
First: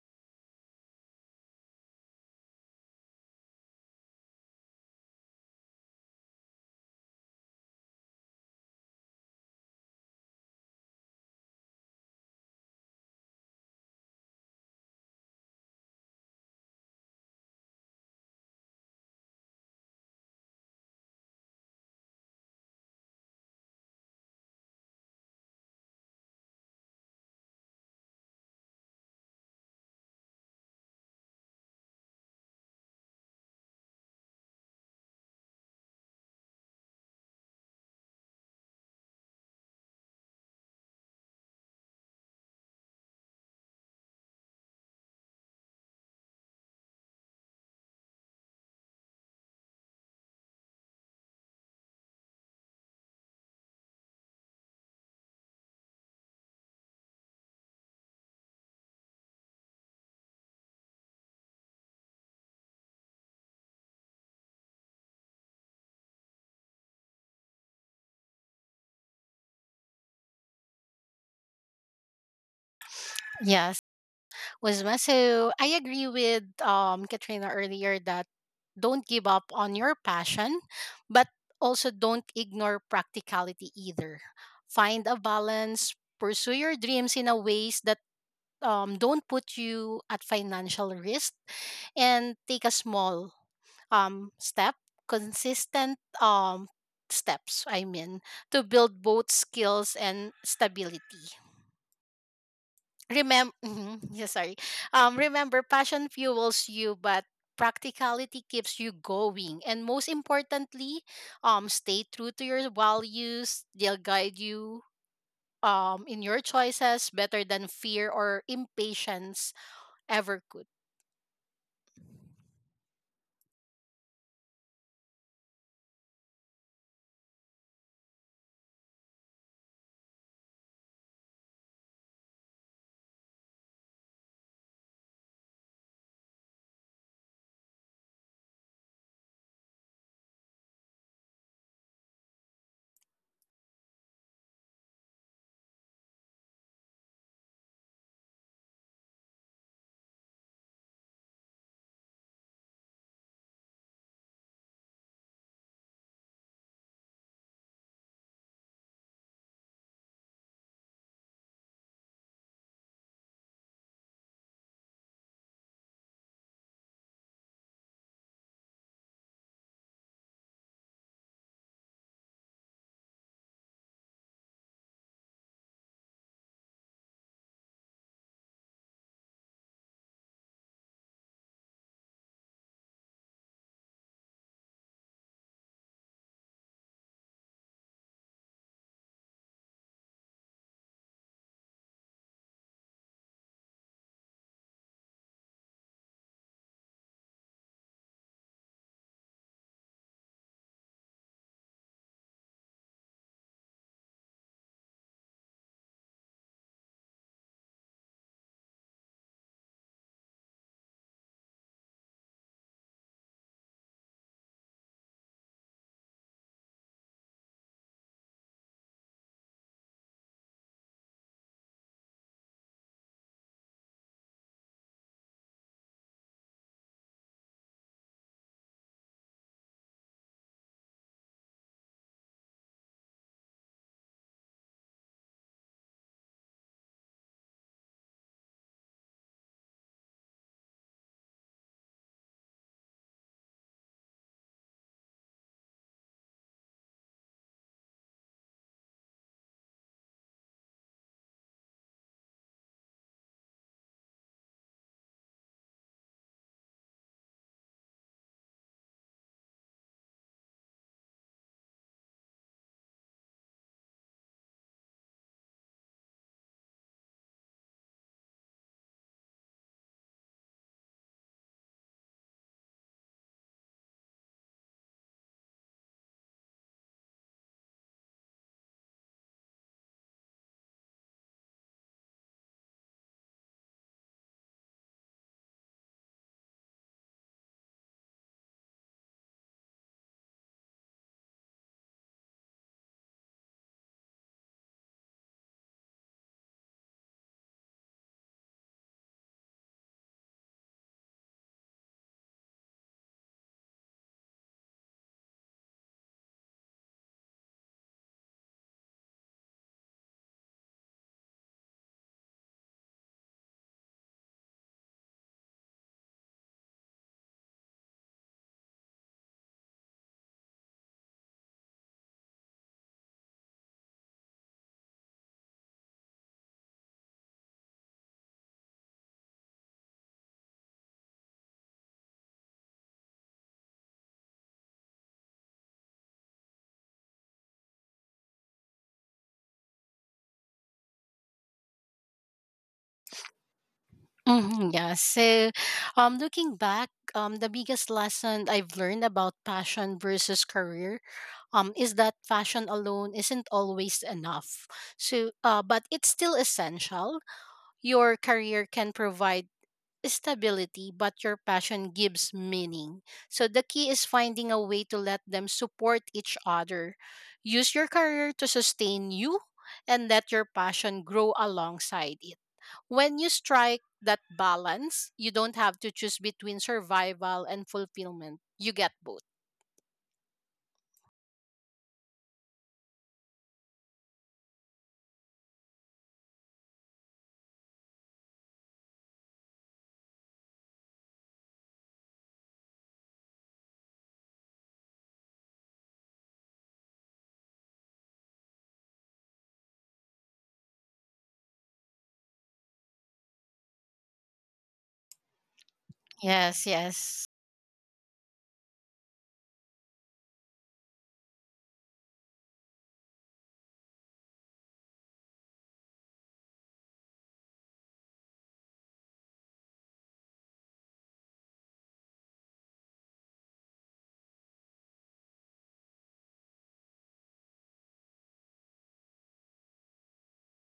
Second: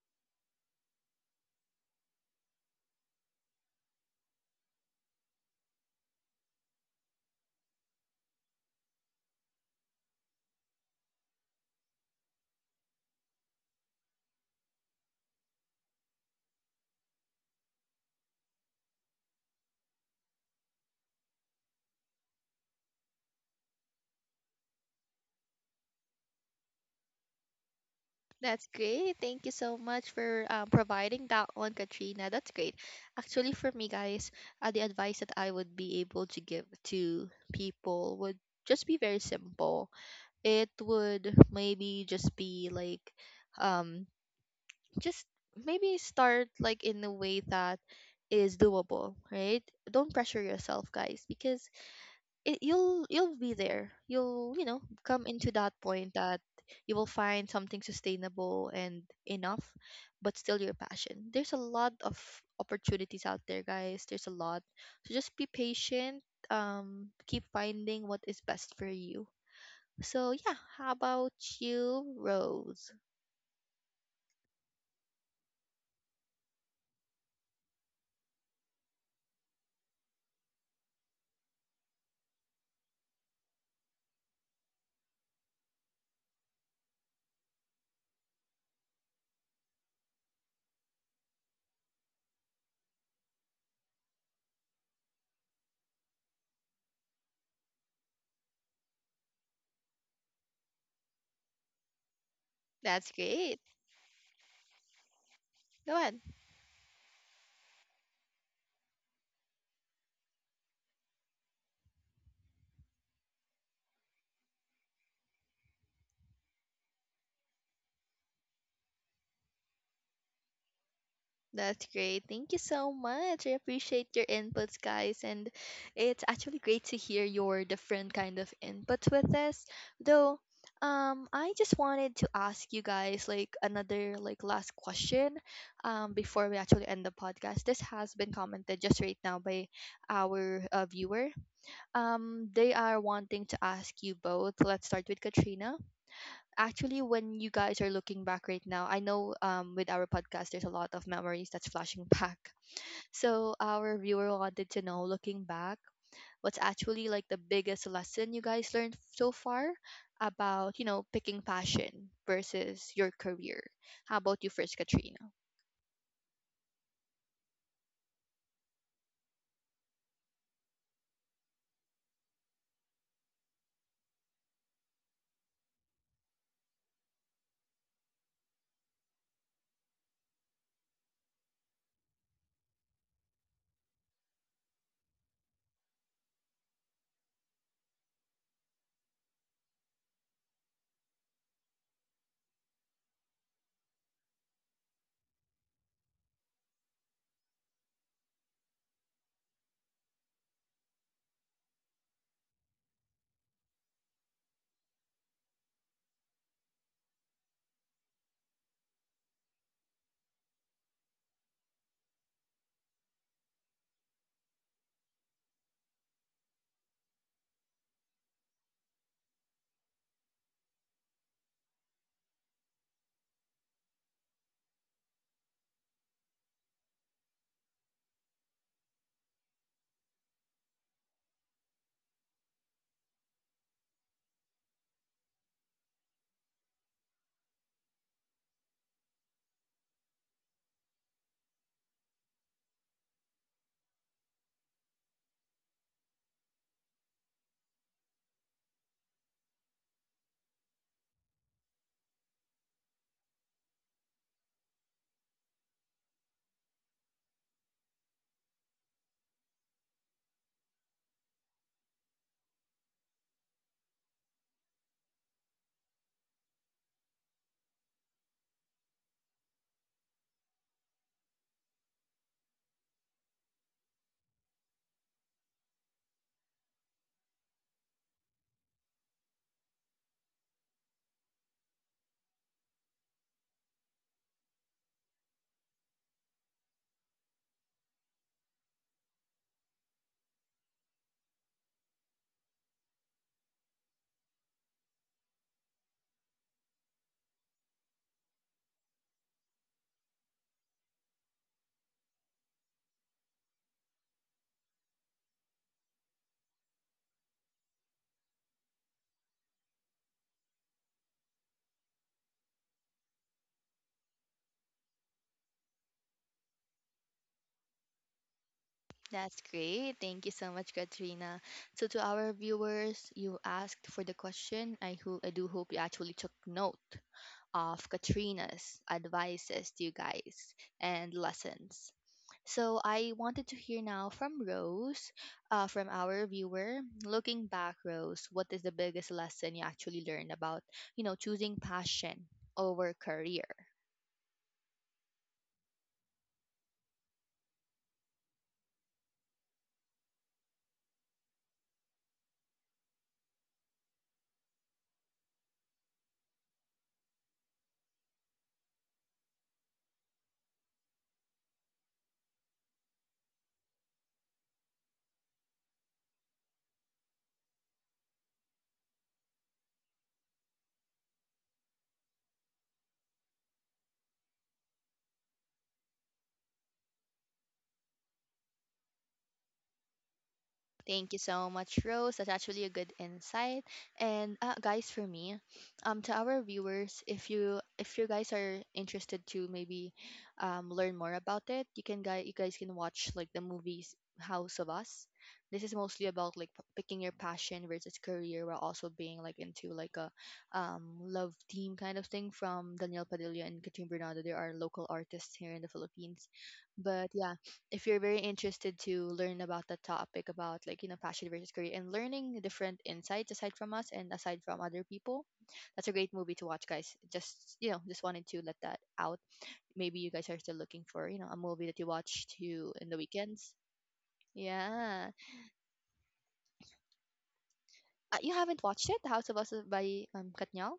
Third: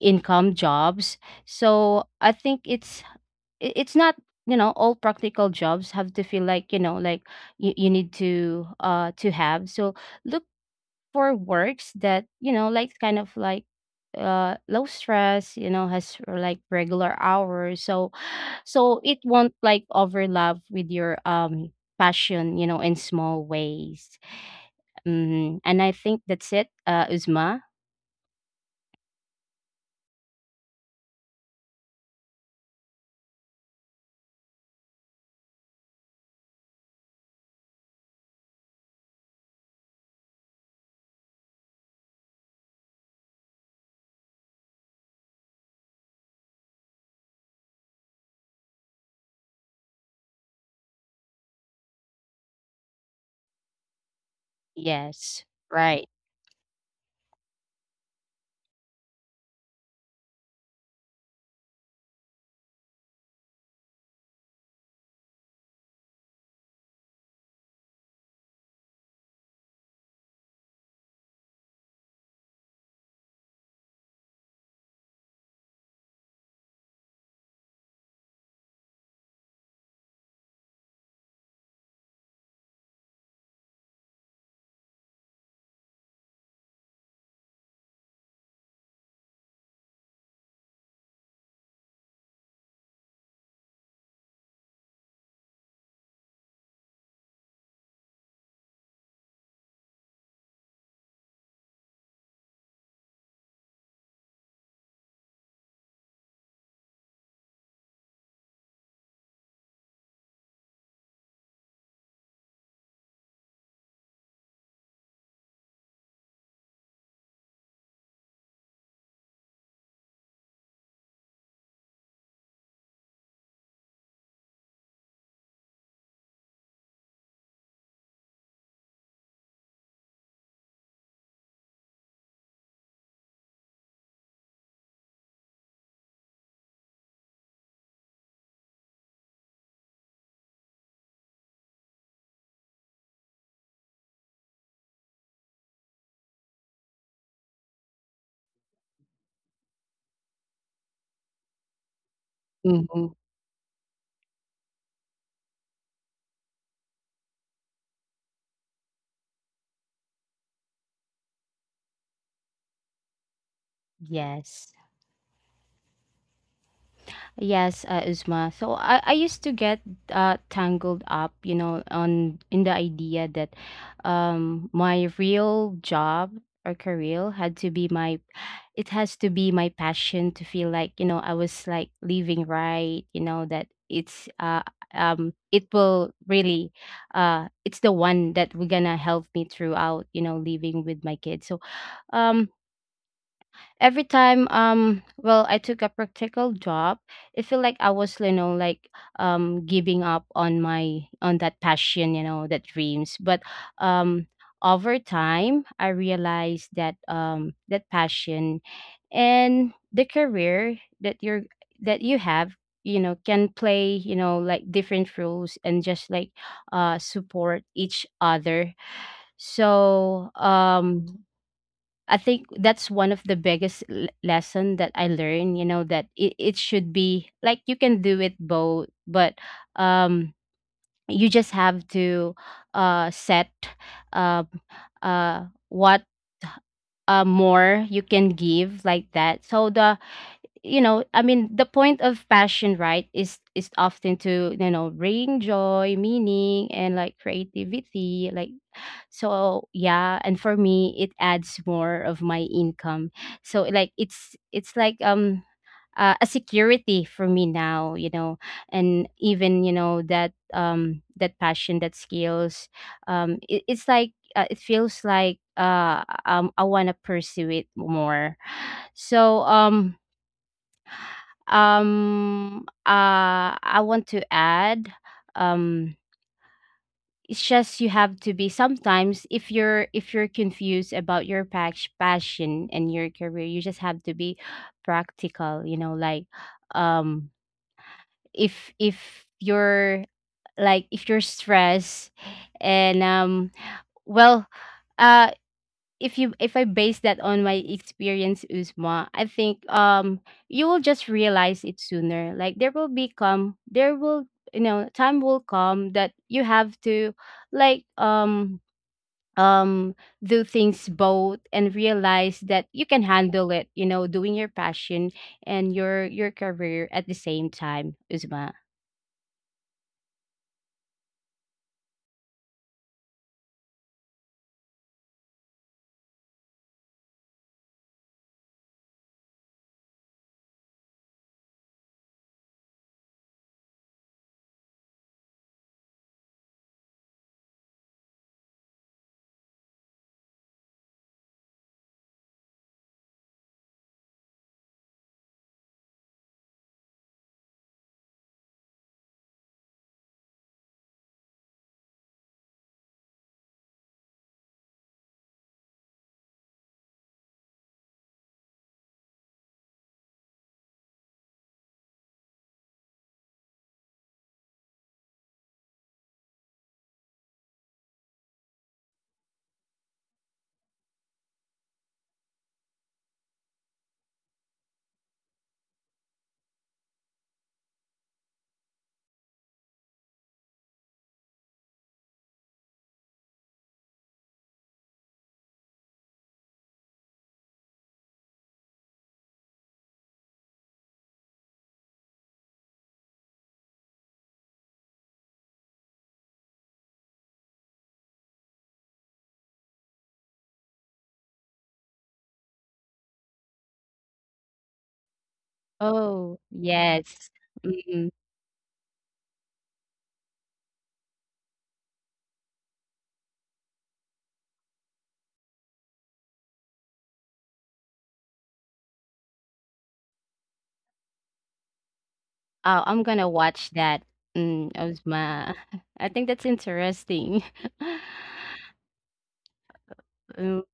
income jobs. So I think it's, i- it's not, you know, all practical jobs have to feel, like, you know, like you, you need to uh to have. So look for works that, you know, like kind of like uh low stress, you know, has like regular hours, so, so it won't like overlap with your um passion, you know, in small ways. Hmm. And I think that's it, uh Uzma.
That's great. Thank you so much for um, providing that one, Katrina. That's great. Actually, for me, guys, uh, the advice that I would be able to give to people would just be very simple. It would maybe just be like um just maybe start like in a way that is doable, right? Don't pressure yourself, guys, because it, you'll you'll be there, you'll you know come
Yes.
into that
Right.
point that you will find something sustainable and enough, but still your passion, there's a lot of opportunities out there, guys, there's a lot. So just be patient. Um keep finding what is best for you. So yeah, how about you, Rose?
Yes. Was so I agree with um Katrina earlier that don't give up on your passion, but also don't ignore practicality either. Find a balance, pursue your dreams in a ways that um, don't put you at financial risk, and take a small um, step, consistent um, steps, I mean, to build both skills and stability.
That's
Remember,
great.
yeah, sorry, um remember,
Go
passion
ahead.
fuels you, but practicality keeps you going, and most importantly, um stay true to your values. They'll guide you um in your choices better than fear or impatience ever could.
That's great. Thank you so much. I appreciate your inputs, guys. And it's actually great to hear your different kind of inputs with this. Though, um, I just wanted to ask you guys like another like last question, um, before we actually end the podcast. This has been commented just right now by our uh, viewer. Um, they are wanting to ask you both. Let's start with Katrina actually when you guys are looking back right now. I know, um, with our podcast there's a lot of memories that's flashing back.
Hmm.
So our viewer wanted to know, looking back, what's actually like the biggest lesson you guys learned so far about, you know, picking passion versus your career. How about you
Yes.
first, Katrina?
Yes, uh, Uzma. So i i used to get uh tangled up, you know, on, in the idea that um my real job or career had to be my, it has to be my passion, to feel like, you know, I was like living, right? You know, that it's uh um it will really, uh it's the one that we're gonna help me throughout, you know, living with my kids. So um every time, um well, I took a practical job, it felt like I was, you know, like um giving up on my, on that passion, you know, that dreams. But um over time I realized that um that passion and the career that you're, that you have, you know, can play, you know, like different roles, and just like uh support each other. So um I think that's one of the biggest l- lesson that I learned, you know, that it, it should be like, you can do it both. But um you just have to uh set uh uh what uh more you can give, like that. So the, you know, I mean, the point of passion, right, is is often to, you know, bring joy, meaning, and like creativity, like. So yeah, and for me, it adds more of my income. So like it's it's like, um uh, a security for me now, you know. And even, you know, that um that passion, that skills, um it, it's like, uh, it feels like uh um I want to pursue it more. So um um uh I want to add, um it's just, you have to be, sometimes if you're, if you're confused about your pas- passion and your career, you just have to be practical, you know, like, um if if you're, like if you're stressed, and um well, uh if you, if I base that on my experience, Uzma, I think um you will just realize it sooner. Like there will be come, there will, you know, time will come that you have to, like um um do things both and realize that you can handle it, you know, doing your passion and your your career at the same time, Uzma.
That's great. Thank you so much, Katrina. So to our viewers, you asked for the question. i, ho- I do hope you actually took note of Katrina's advices to you guys and lessons. So I wanted to hear now from Rose, uh, from our viewer. Looking back, Rose, what is the biggest lesson you actually learned about, you know, choosing passion over career?
Hmm. Yeah. So, um, looking back, um, the biggest lesson I've learned about passion versus career, um, is that passion alone isn't always enough. So, uh, but it's still essential. Your career can provide stability, but your passion gives meaning. So the key is finding a way to let them support each other. Use your career to sustain you and let your passion grow alongside it. When you strike that balance, you don't have to choose between survival and fulfillment. You get both.
Thank you so much, Rose. That's actually a good insight. And uh, guys, for me, um, to our viewers, if you if you guys are interested to maybe um, learn more about it, you can guy you guys can watch like the movies House of Us. This is mostly about like p- picking your passion versus career, while also being like into like a um, love team kind of thing from Daniel Padilla and Katrin Bernardo. They are local artists here in the Philippines.
Oh.
Yes,
But
yes.
yeah,
Yes.
if you're
Mm.
very interested to learn about the topic about, like, you know, passion versus career and learning different insights aside from us and aside from other people, that's a great movie to watch, guys. Just, you know, just wanted to let that out. Maybe you guys are still looking for, you know, a movie that you watch to
Oh,
in the
I'm gonna
weekends.
watch that. Mm,
Yeah.
Uzma, I think that's interesting.
Uh, you haven't watched it, The House of Us by um
Um,
Katnyal?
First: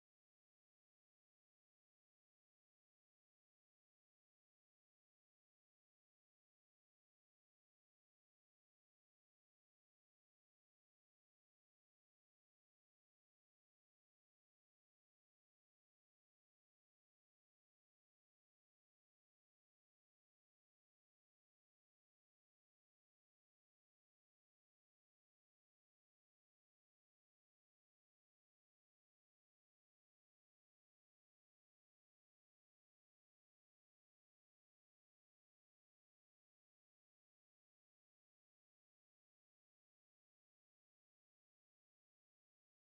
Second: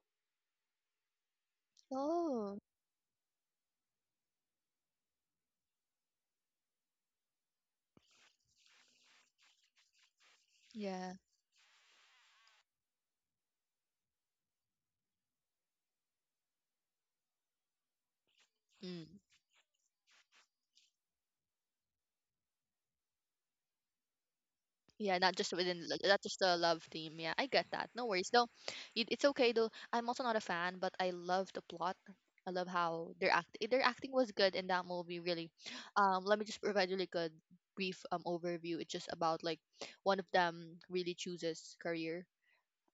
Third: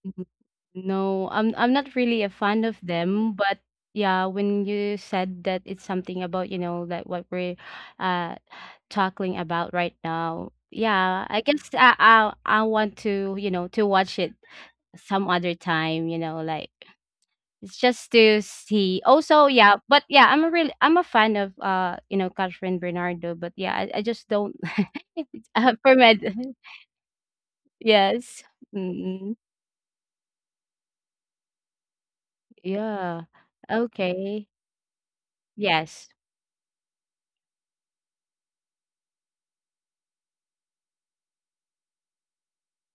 no, i'm i'm not really a
Oh
fan of them, but yeah, when you said that it's something about, you know, like what we're uh talking about right now.
yeah.
Yeah, I guess I I, I want to, you know, to watch it some other time. You know, like, it's just to see.
Mm.
Also, yeah, but yeah, I'm a really I'm a fan of, uh you know, Catherine Bernardo. But yeah, I, I just don't.
Yeah, not just
Uh,
within
for
lo- not
med.
just the love theme. Yeah, I get that. No worries.
Yes.
Though, it, it's
Mm.
okay though. I'm also not a fan, but I love the plot. I love how
Yeah.
their act their acting was
Okay.
good in that movie. Really,
Yes.
um, let me just provide really good brief um overview. It's just about like one of them really chooses career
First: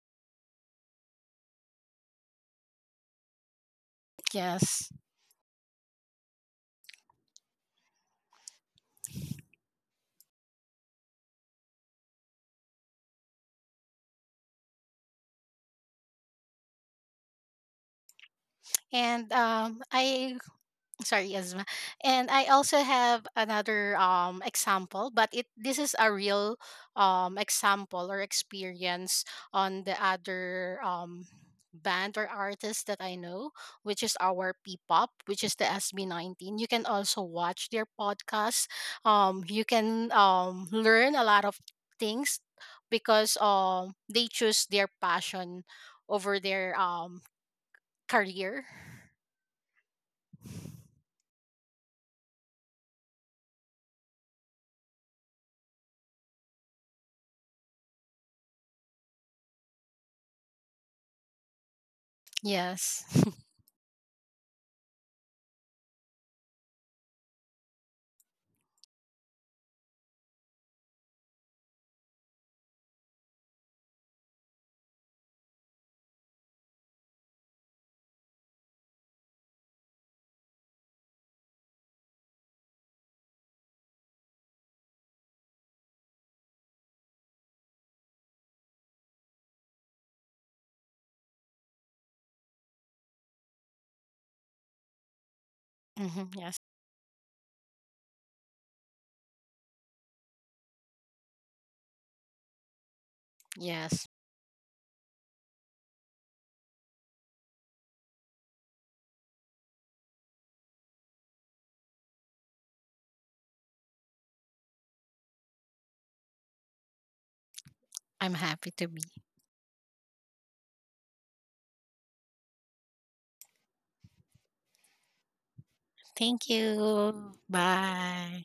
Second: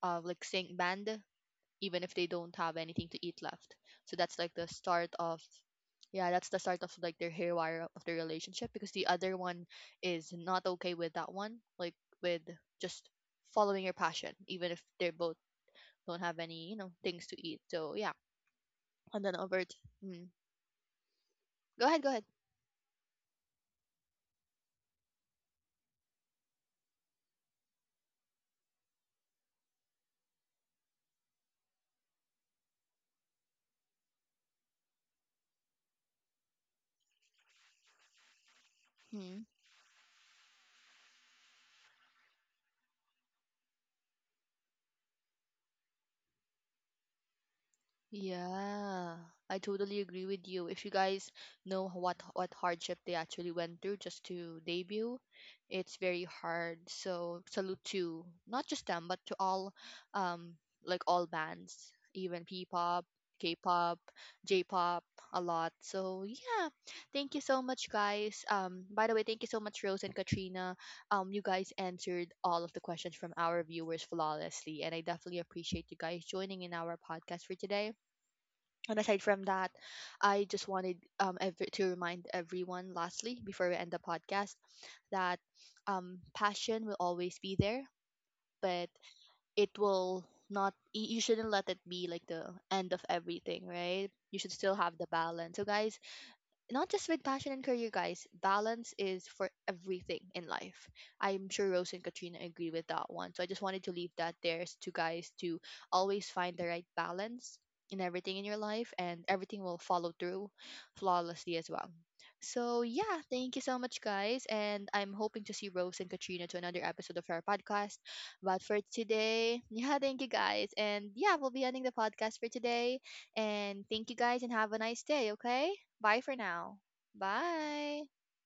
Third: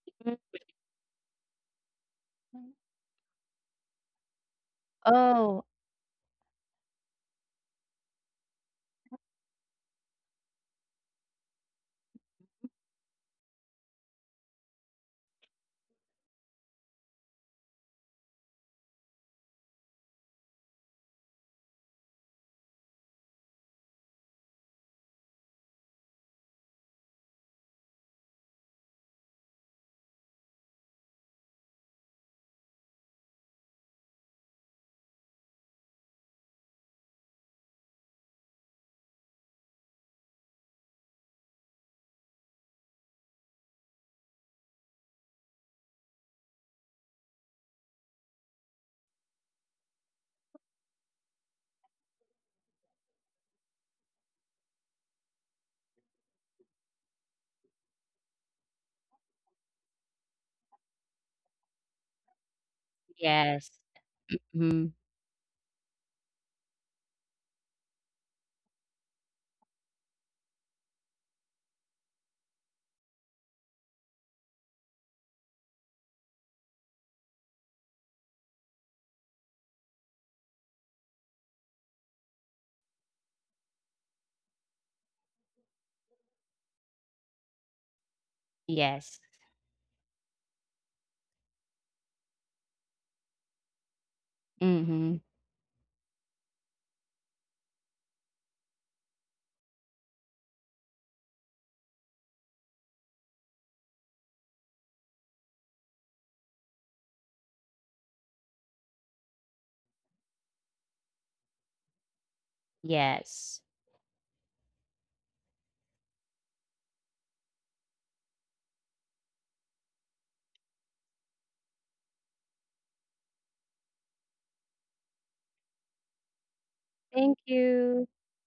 of like
Mm.
sing band, even if they don't have anything to eat left. So that's like the
Yes.
start of.
Oh,
Yeah, that's the start of like their haywire of their relationship because the other one is not okay with that one, like with just following your passion, even if they both don't have any, you know, things to eat. So yeah, and
And
then over. To,
um,
mm,
I sorry asthma
go ahead, go ahead.
and I also have another um example, but it this is a real um example or experience on the other um band or artist that I know, which is our P-pop, which is the S B nineteen. You can also watch their podcast. Um
Hmm.
you can um learn a lot of things because um they choose their passion over their um career.
Yeah, I totally agree with you. If you guys know h- what what hardship they actually went through just to debut, it's very hard. So salute to not just them, but to all, um, like all bands, even
Yes.
P-pop,
yes.
K-pop,
Mm.
J-pop, a lot. So yeah, thank you so much, guys. Um, by the way, thank you so much, Rose and Katrina. Um, you guys answered all of the questions from our viewers flawlessly, and I definitely appreciate you guys joining in our podcast for today. And aside from that, I just wanted um every, to remind everyone, lastly, before we end the podcast, that um passion will always be there, but
Yes.
it will not. y- You shouldn't let it be like the end of everything, right? You should still have the
Mm-hmm.
balance. So, guys,
Hmm.
not just with passion and career, guys. Balance is for everything in life. I'm sure Rose and Katrina agree with that one. So I just wanted to
Yes,
leave that there s- to guys to always find the right balance in everything in your life, and everything will follow through flawlessly as well. So yeah, thank
Yes.
you so much, guys, and I'm hoping to see Rose and Katrina to another episode of our podcast.
I'm
But
happy
for
to be.
today, yeah, thank you guys, and yeah, we'll be ending the podcast for today. And thank you guys, and have a nice day. Okay. Bye for
Thank
now.
Thank
you.
you.
Bye.
Bye.